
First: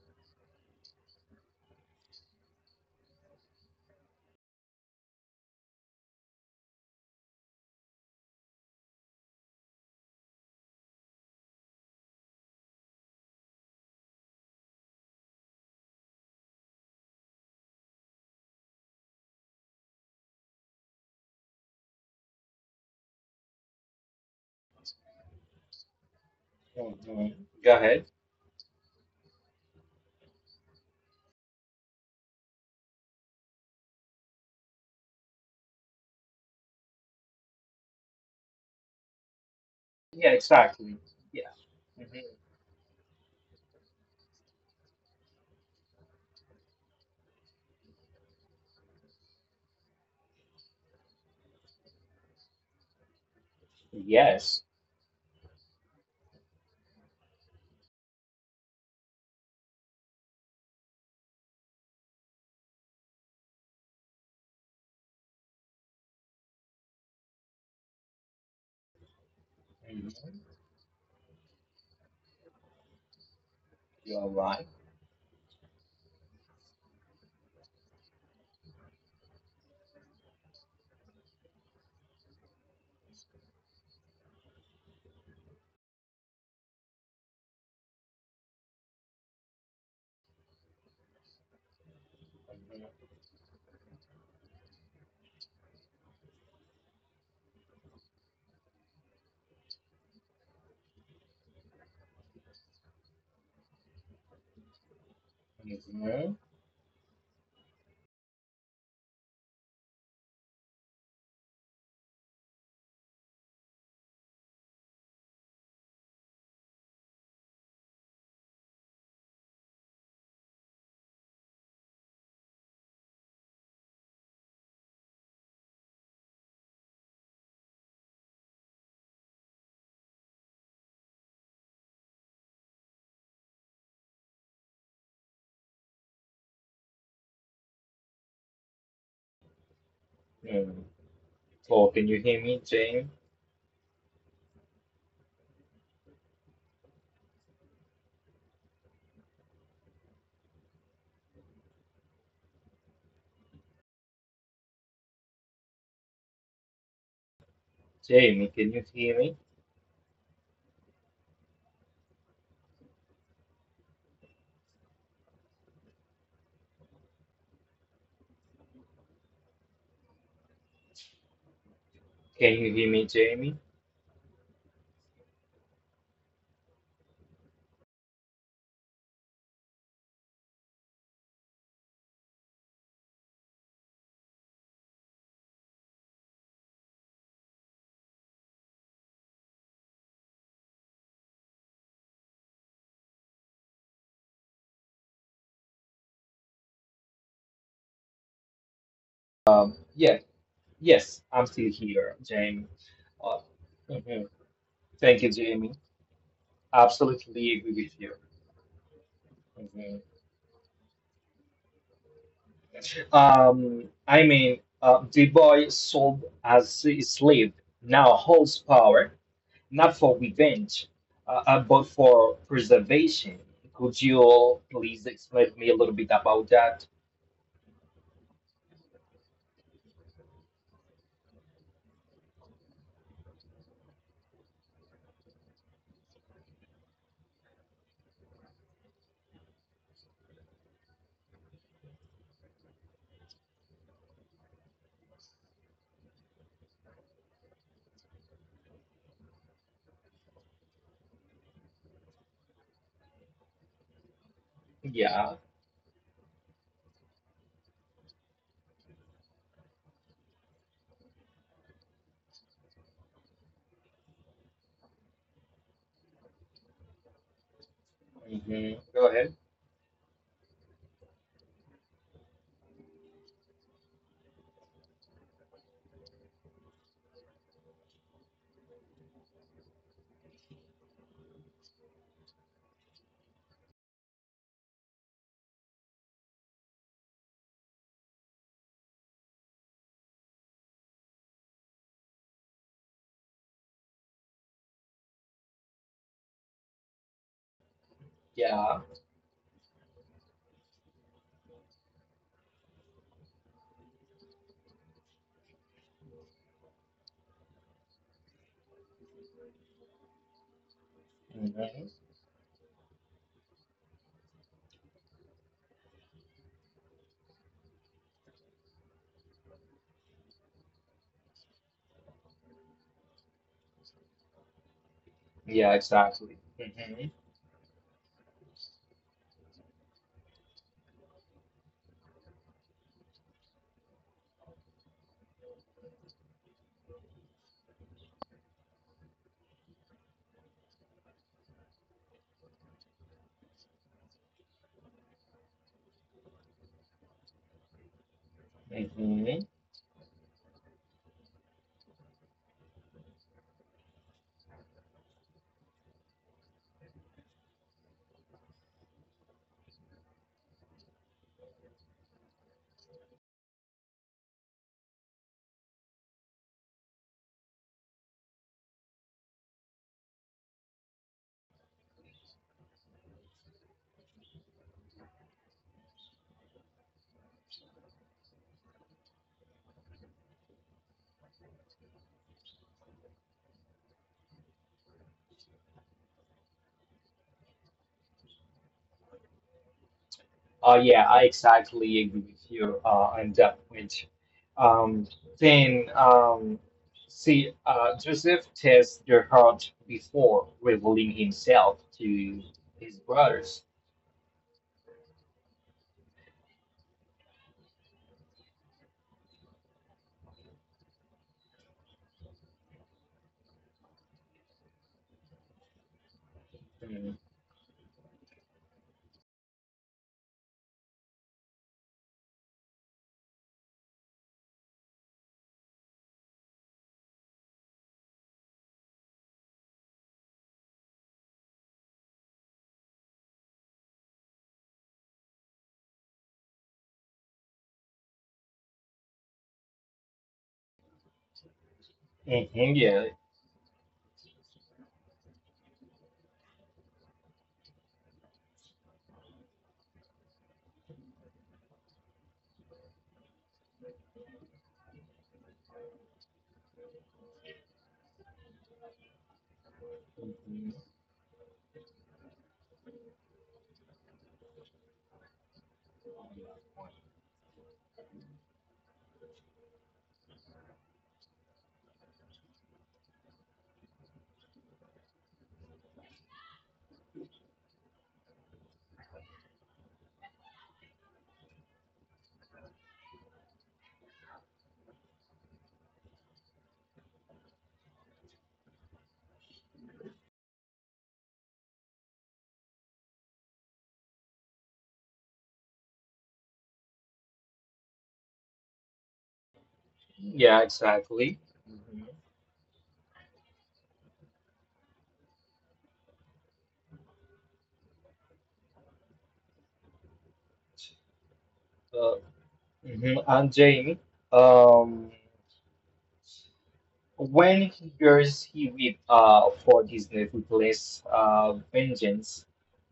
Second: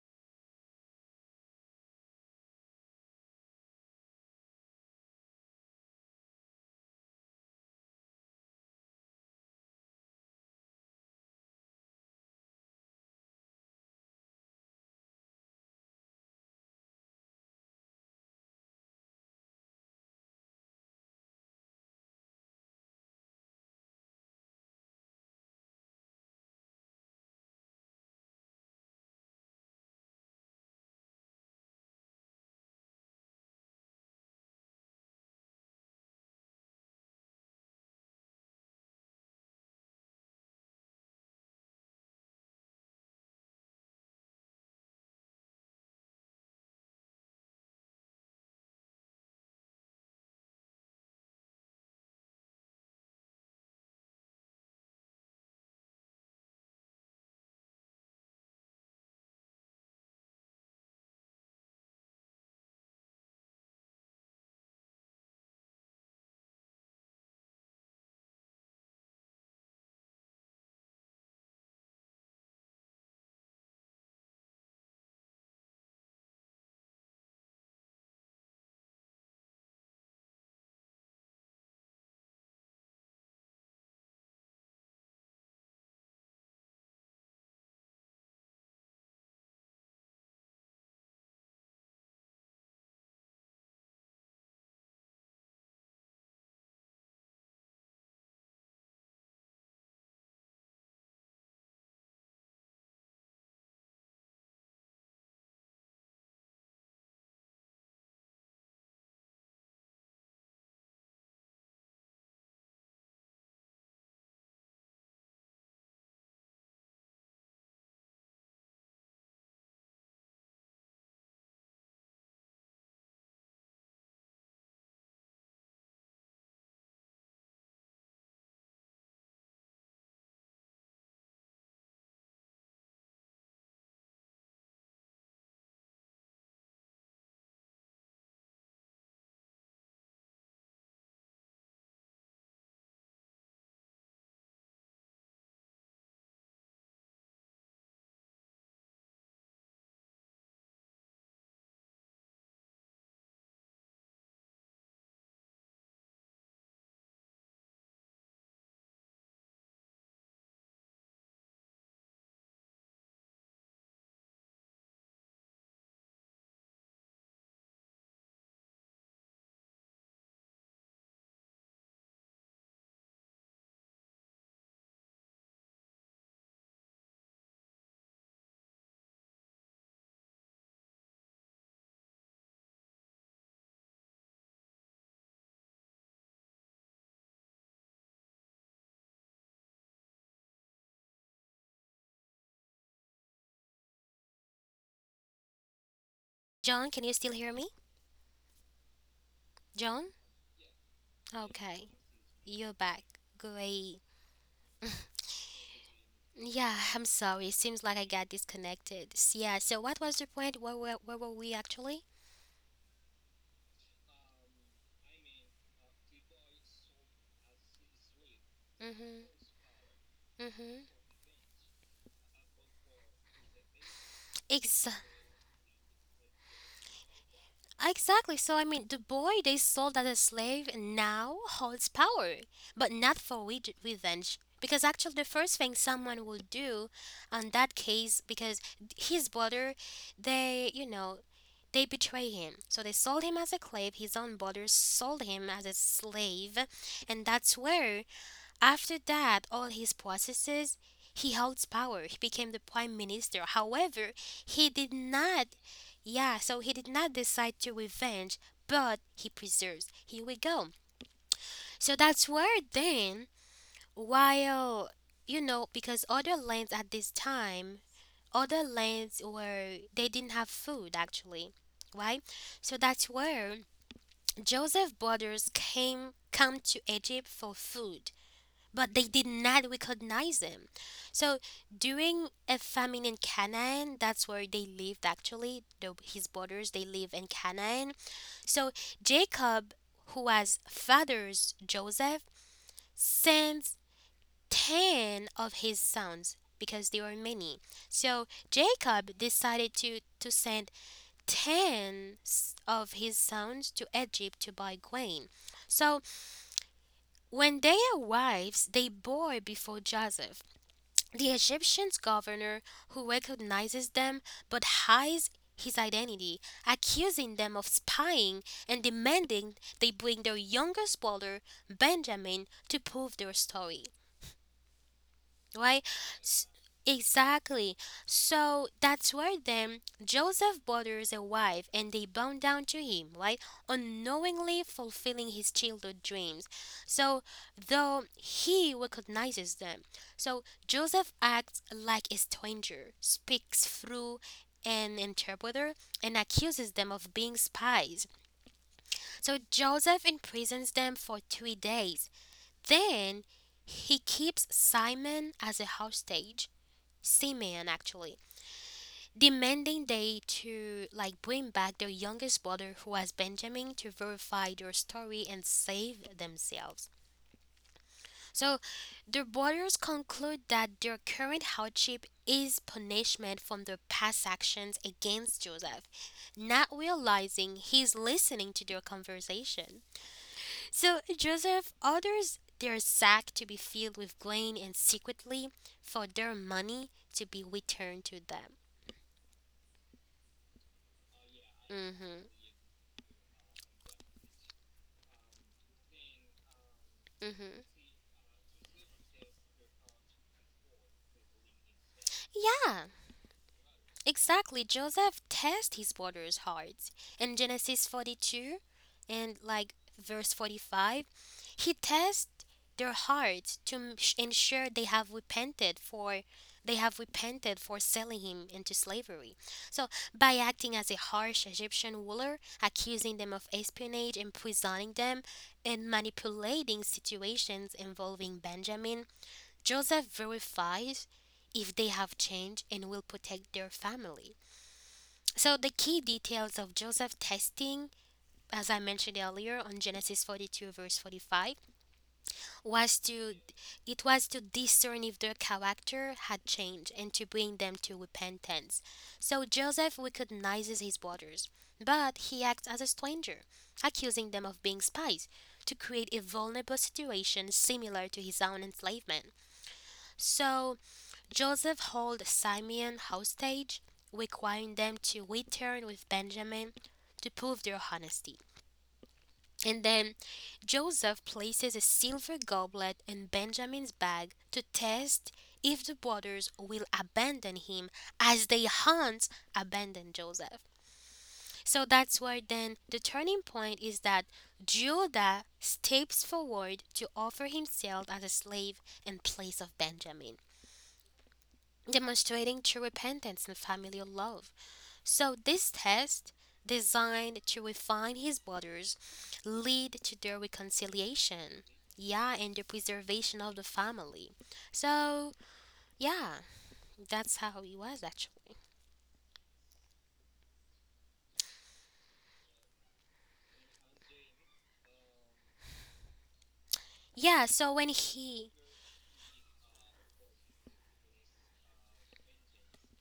Hmm. Go ahead. Yeah, exactly. Yeah. Hmm. Yes. Hmm. You're right. hmm hmm mm Paul, can you hear me, Jamie? Jamie, can you hear me? Can you hear me, Jamie? John, can you still hear me? John? Yeah, yes, I'm still Okay, here, Jamie. you're back. Uh, Great. mhm. Thank you, Jamie. Yeah, I'm sorry. It Absolutely agree seems like with I you. got disconnected. Yeah, so what Mhm. was the point? Where were we actually? I mean, the boy sold as a slave now holds power, Mm-hmm. not for revenge, but for preservation. Could you Mm-hmm. please explain me a little bit about that? Exactly. So the boy they sold as a slave now holds power, but not for revenge. Because actually, the first thing someone will do, on that case, because his brother, they they betray him. So they sold him as a slave. His own brother sold him as a slave, and that's where after that, all his processes, he holds power. He became the prime minister. However, he did Yeah. not, yeah, so he did not decide to revenge, but he preserves. Here we go. So that's where then, while, you know, because other lands at this time, other Hmm. Go lands ahead. were, they didn't have food actually, right? So that's where Joseph Brothers came come to Egypt for food, but they did not recognize him. So during a famine in Canaan, that's where they lived actually, his brothers, they live in Canaan. So Jacob, who was father's Joseph, sends 10 of his sons because there are many. So Yeah. Jacob decided to send 10 of his sons to Egypt to buy grain. So when they arrived, they bore before Joseph. The Egyptian Hmm. governor, who recognizes them but hides his identity, accusing them of spying and demanding they bring their youngest brother, Benjamin, to prove their story, right? Yeah, S- exactly. Hmm. exactly. So that's where then Joseph bothers a wife and they bound down to him, right? Unknowingly fulfilling his childhood dreams. So though he recognizes them, so Joseph acts like a stranger, speaks through an interpreter and accuses them of being spies. So Hmm. Joseph imprisons them for 3 days. Then he keeps Simon as a hostage, seamen actually, demanding they to like bring back their youngest brother who was Benjamin to verify their story and save themselves. So the brothers conclude that their current hardship is punishment from their past actions against Joseph, not realizing he's listening to their conversation. So Joseph orders their sack to be filled with grain and secretly for their money to be returned to them. Yeah, I exactly Mm-hmm. agree with you on that point. Um, then, um, Hmm. See, Joseph tests the heart before revealing himself to Yeah, his brothers. exactly. Joseph tests his brothers hard. In Genesis 42 and like verse 45, he tests their hearts to ensure they have repented for Mhm. Selling him into slavery. So, by acting as a harsh Egyptian ruler, accusing them of espionage, imprisoning them, and manipulating situations involving Benjamin, Joseph verifies if they have changed and will protect their family. So the key details of Joseph testing, as I mentioned earlier on Genesis 42 verse 45, Mhm. was Yeah. to it was to discern if their character had changed and to bring them to repentance. So Joseph recognizes his brothers, but he acts as a stranger, accusing them of being spies to create a vulnerable situation similar to his own enslavement. So Mhm. Joseph held Simeon hostage, requiring them to return with Benjamin to prove their honesty. And then Joseph places a silver goblet in Benjamin's bag to test if the brothers will abandon him as they hunt abandon Joseph. So that's where then the turning point is that Judah steps forward to offer himself as a slave in place of Benjamin, demonstrating true repentance and familial love. So this test, designed to refine his brothers, lead to their Yeah, exactly. reconciliation. Yeah, and the preservation of the family. So yeah, that's how he was actually. Uh, mhm, And Jamie. Um, Yeah, so When when he he hears he read for his ruthless vengeance,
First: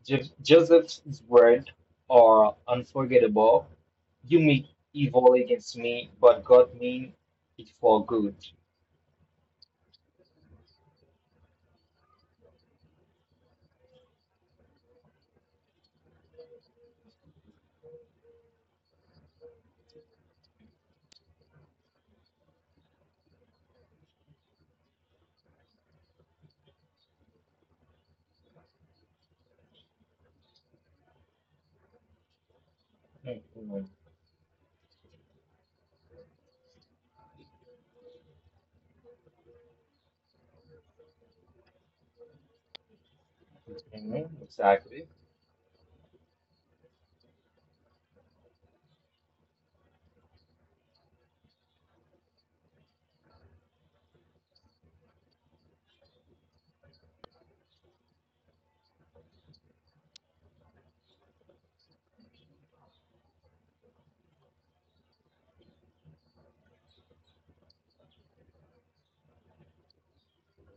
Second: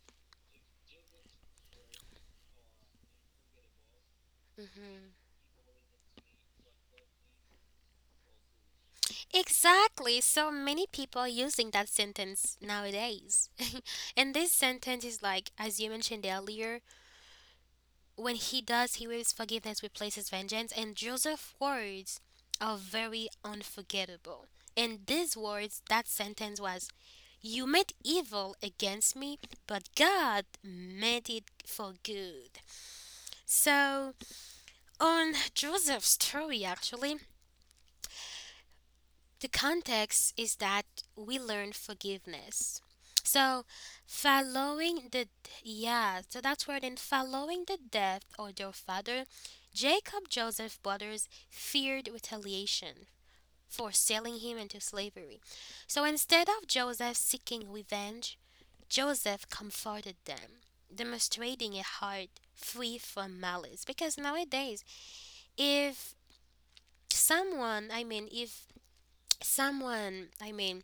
Joseph's words are unforgettable. You mean Mhm. evil against me, but God mean it for good. Exactly. So many people are using that sentence nowadays. And this sentence is like, as you mentioned earlier, when he does, he waves forgiveness, replaces vengeance, and Joseph's words are very unforgettable. And these words, that sentence was, you meant evil against me, but God meant it for good. Mhm. So, on Joseph's story, actually, the context is that we learn forgiveness. So, Mhm. following Exactly. the yeah, so that's where then following the death of their father, Jacob, Joseph brothers feared retaliation for selling him into slavery. So instead of Joseph seeking revenge, Joseph comforted them, demonstrating a heart free from malice. Because nowadays, if if someone,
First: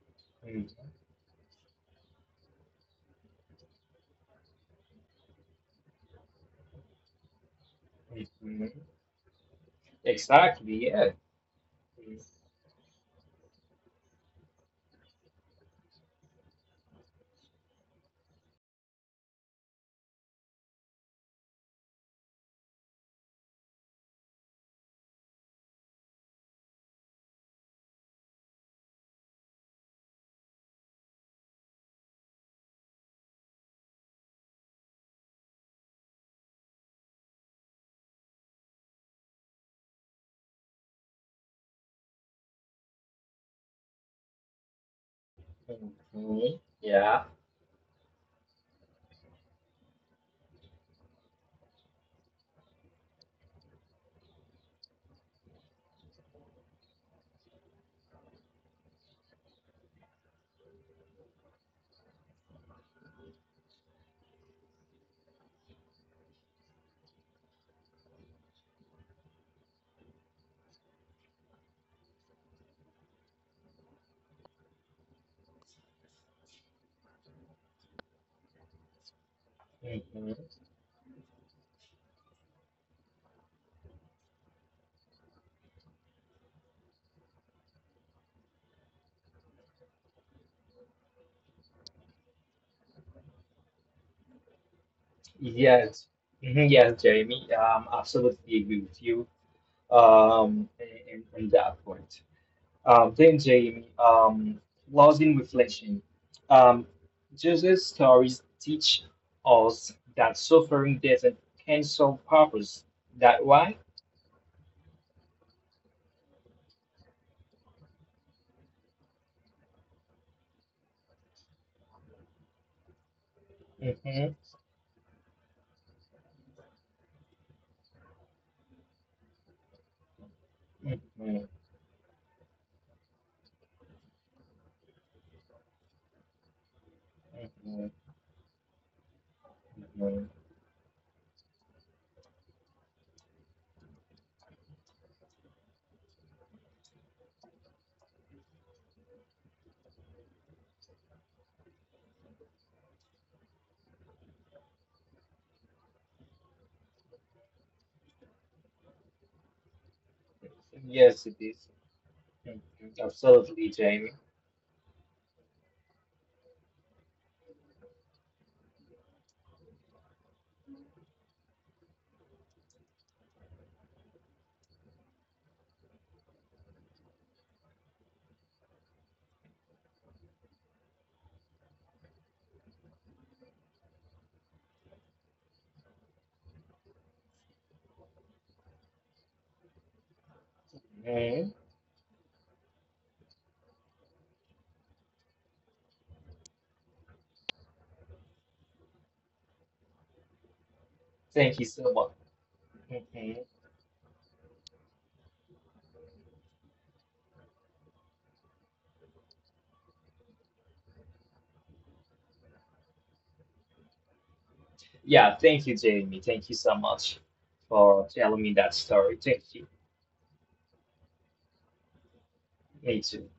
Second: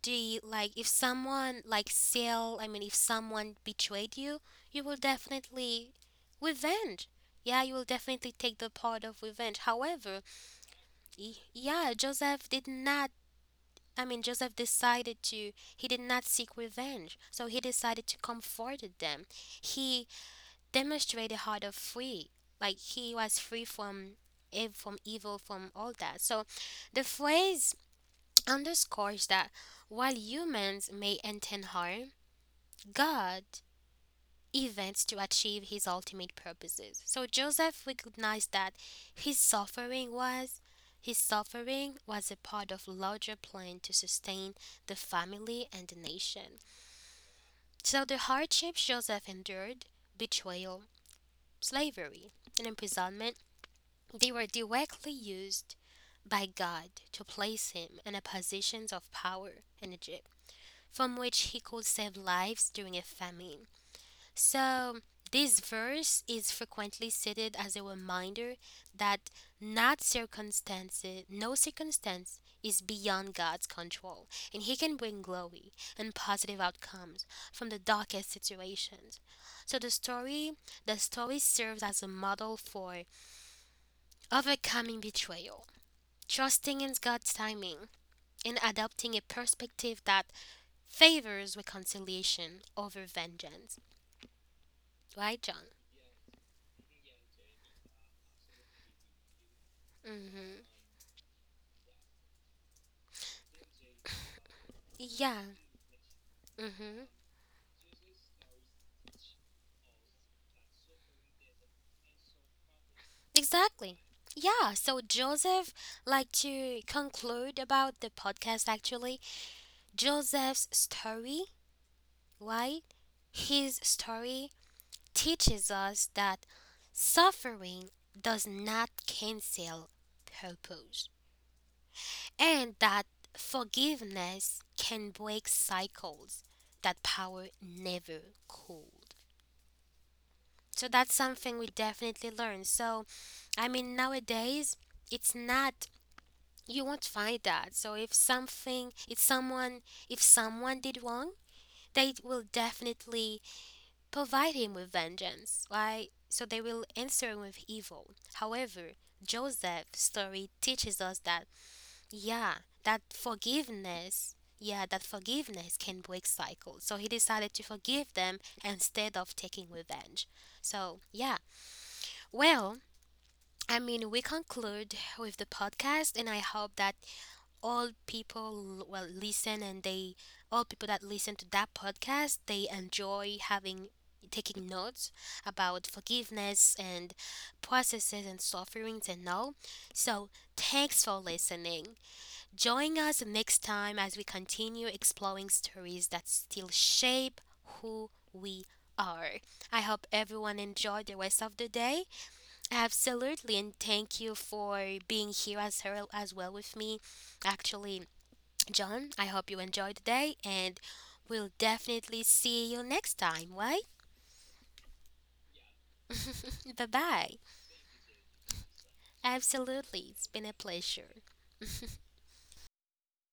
do you Mhm. like if someone like sell if someone betrayed you, you will definitely revenge, yeah, you will definitely take the Mhm. part of revenge. However, Exactly. Yeah. Yeah, joseph did not joseph decided to, he did not seek revenge, so he decided to comfort them. He demonstrated how to free, like he was free from from evil, from all that. So the phrase underscores that while humans may intend harm, God events to achieve his ultimate purposes. So Joseph recognized that his suffering was his suffering was a part of larger plan to sustain the family and the Mhm. nation. Yeah. So the hardships Joseph endured, betrayal, slavery, and imprisonment, they were directly used by God to place him in a positions of power in Egypt, from which he could save lives during a famine. So, this verse is frequently cited as a reminder that not circumstances, no circumstance is beyond God's control, and He can bring glory and positive outcomes from the darkest situations. So Mhm. The story serves as a model for overcoming betrayal, trusting in God's timing, and adopting a perspective that favors reconciliation over vengeance. Right, John? Yes. Mhm. Yes, Jamie. Absolutely agree with you. Mm-hmm. In that point. Then Jamie, loss in Yeah. reflection. Um, Mm-hmm. Jesus' stories teach us that suffering doesn't cancel purpose. That why? Exactly. Yeah. So Joseph, like to conclude about the podcast. Actually, Joseph's story, right? His Hmm. story teaches us that suffering does not cancel purpose, Hmm. and that forgiveness can break cycles that power Hmm. never could. Hmm. So that's something we definitely learn. So, I mean, nowadays, it's not, you won't find that. So if someone did wrong, they will definitely provide him with vengeance, right? So they will answer him with evil. However, Joseph's story teaches us Yes, it that, is. yeah, Mhm. Absolutely, Jamie. Yeah, that forgiveness can break cycles. So he decided to forgive them instead of taking revenge. So, yeah. Well, I mean, we conclude with the podcast, and I hope that all people l- will listen and they, all people that listen to that podcast, they enjoy having taking notes about forgiveness and processes and sufferings and all. So, thanks for hmm listening. Join us next time as we continue exploring stories that still shape who we are. I hope everyone enjoyed the rest Thank of you the so much. day. Hmm. Absolutely, and thank you for being here as well with me. Actually, John, I hope you enjoyed the day, and we'll definitely see you next time. Right? Yeah, thank you, Jamie. Thank you so Bye much bye. for telling me that story. Thank you. Absolutely, it's been a pleasure. Me too.